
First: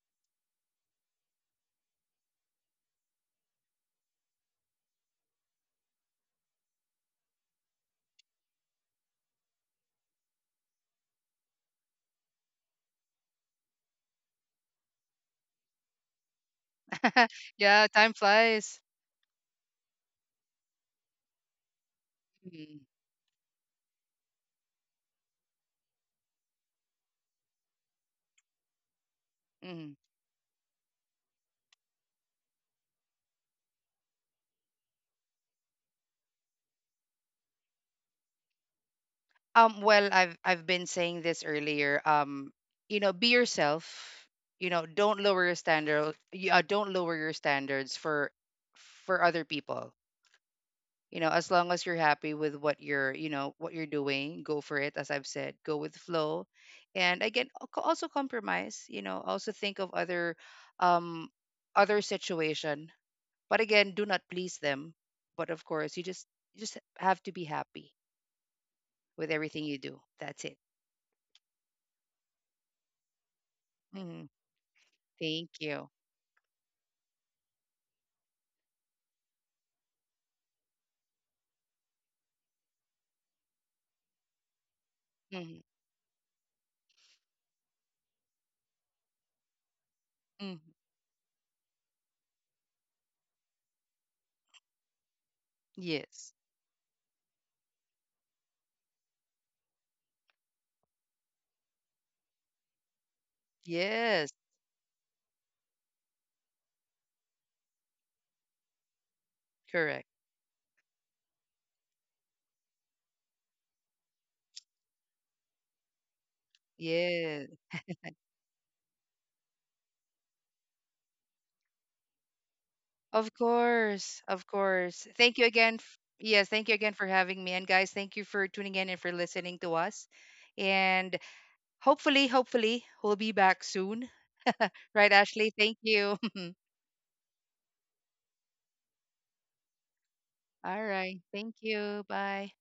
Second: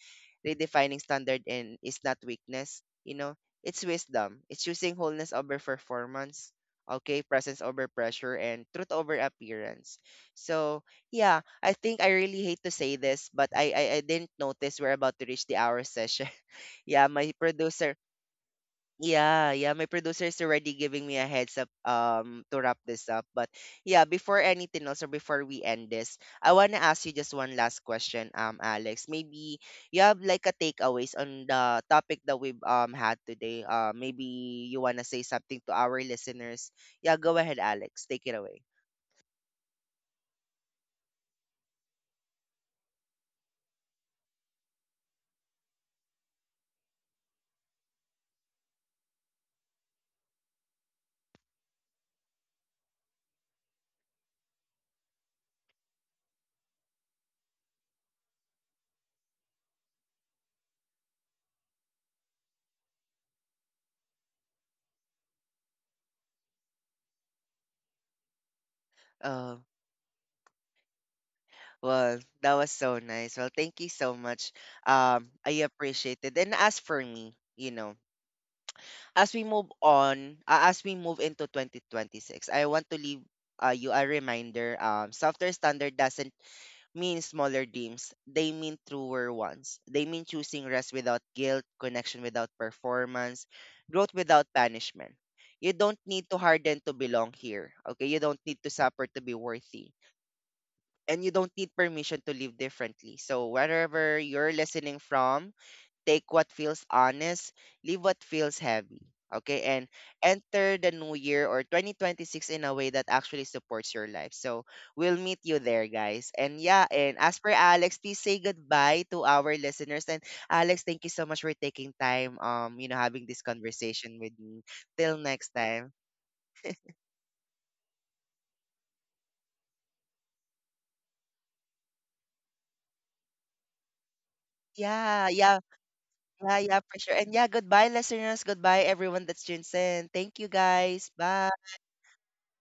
S1: redefining standard and is not weakness, you know, it's wisdom. It's choosing wholeness over performance, okay, presence over pressure and truth over appearance. So yeah, I think I really hate to say this, but I didn't notice we're about to reach the hour session. Yeah, my
S2: Yeah.
S1: producer.
S2: Time flies.
S1: Yeah, yeah, my producer is already giving me a heads up to
S2: Mm-hmm.
S1: wrap this up. But yeah, before anything else or before we end this, I wanna ask you just one last question, Alex. Maybe
S2: Mm-hmm.
S1: you have like a takeaways on the topic that we've had today. Maybe you wanna say something to our listeners. Yeah, go ahead, Alex. Take it away.
S2: Well, I've been saying this earlier. You know, be yourself. You know, don't lower your standard. Yeah, don't lower your standards for other people. You know, as long as you're happy with what you're you know what you're doing, go for it. As I've said, go with flow. And again, also compromise. You know, also think of other um other situation. But again, do not please them. But of course, you just have to be happy with everything you do. That's it.
S1: Well, that was so nice. Well, thank you so
S2: Mhm.
S1: much. I
S2: Thank you.
S1: appreciate it. And as for me, you know, as we move on, as we move into 2026, I want to leave you a reminder. Softer
S2: hmm
S1: standard doesn't mean smaller dreams. They mean truer ones. They mean
S2: hmm
S1: choosing rest without guilt, connection without performance, growth without punishment. You don't need
S2: Yes.
S1: to harden to belong here. Okay, you don't need to suffer to be worthy and you don't need permission to live differently. So, wherever
S2: Yes.
S1: you're listening from, take what feels honest, leave what feels heavy. Okay, and
S2: Correct.
S1: enter the new year or 2026 in a way that actually supports your life. So, we'll meet you there, guys. And yeah, and as
S2: Yes.
S1: per Alex, please say goodbye to our listeners. And Alex, thank you so much for taking time, you know, having
S2: Of
S1: this conversation
S2: course.
S1: with
S2: Of
S1: me.
S2: course.
S1: Till
S2: Thank you
S1: next
S2: again.
S1: time.
S2: Yes. Thank you again for having me. And guys, thank you for tuning in and for listening to us. And hopefully, we'll be back soon. Right,
S1: Yeah,
S2: Ashley?
S1: yeah.
S2: Thank you.
S1: Yeah, yeah, for sure. And yeah, goodbye, listeners. Goodbye, everyone that's tuned in. Thank you,
S2: All
S1: guys.
S2: right.
S1: Bye.
S2: Thank you. Bye.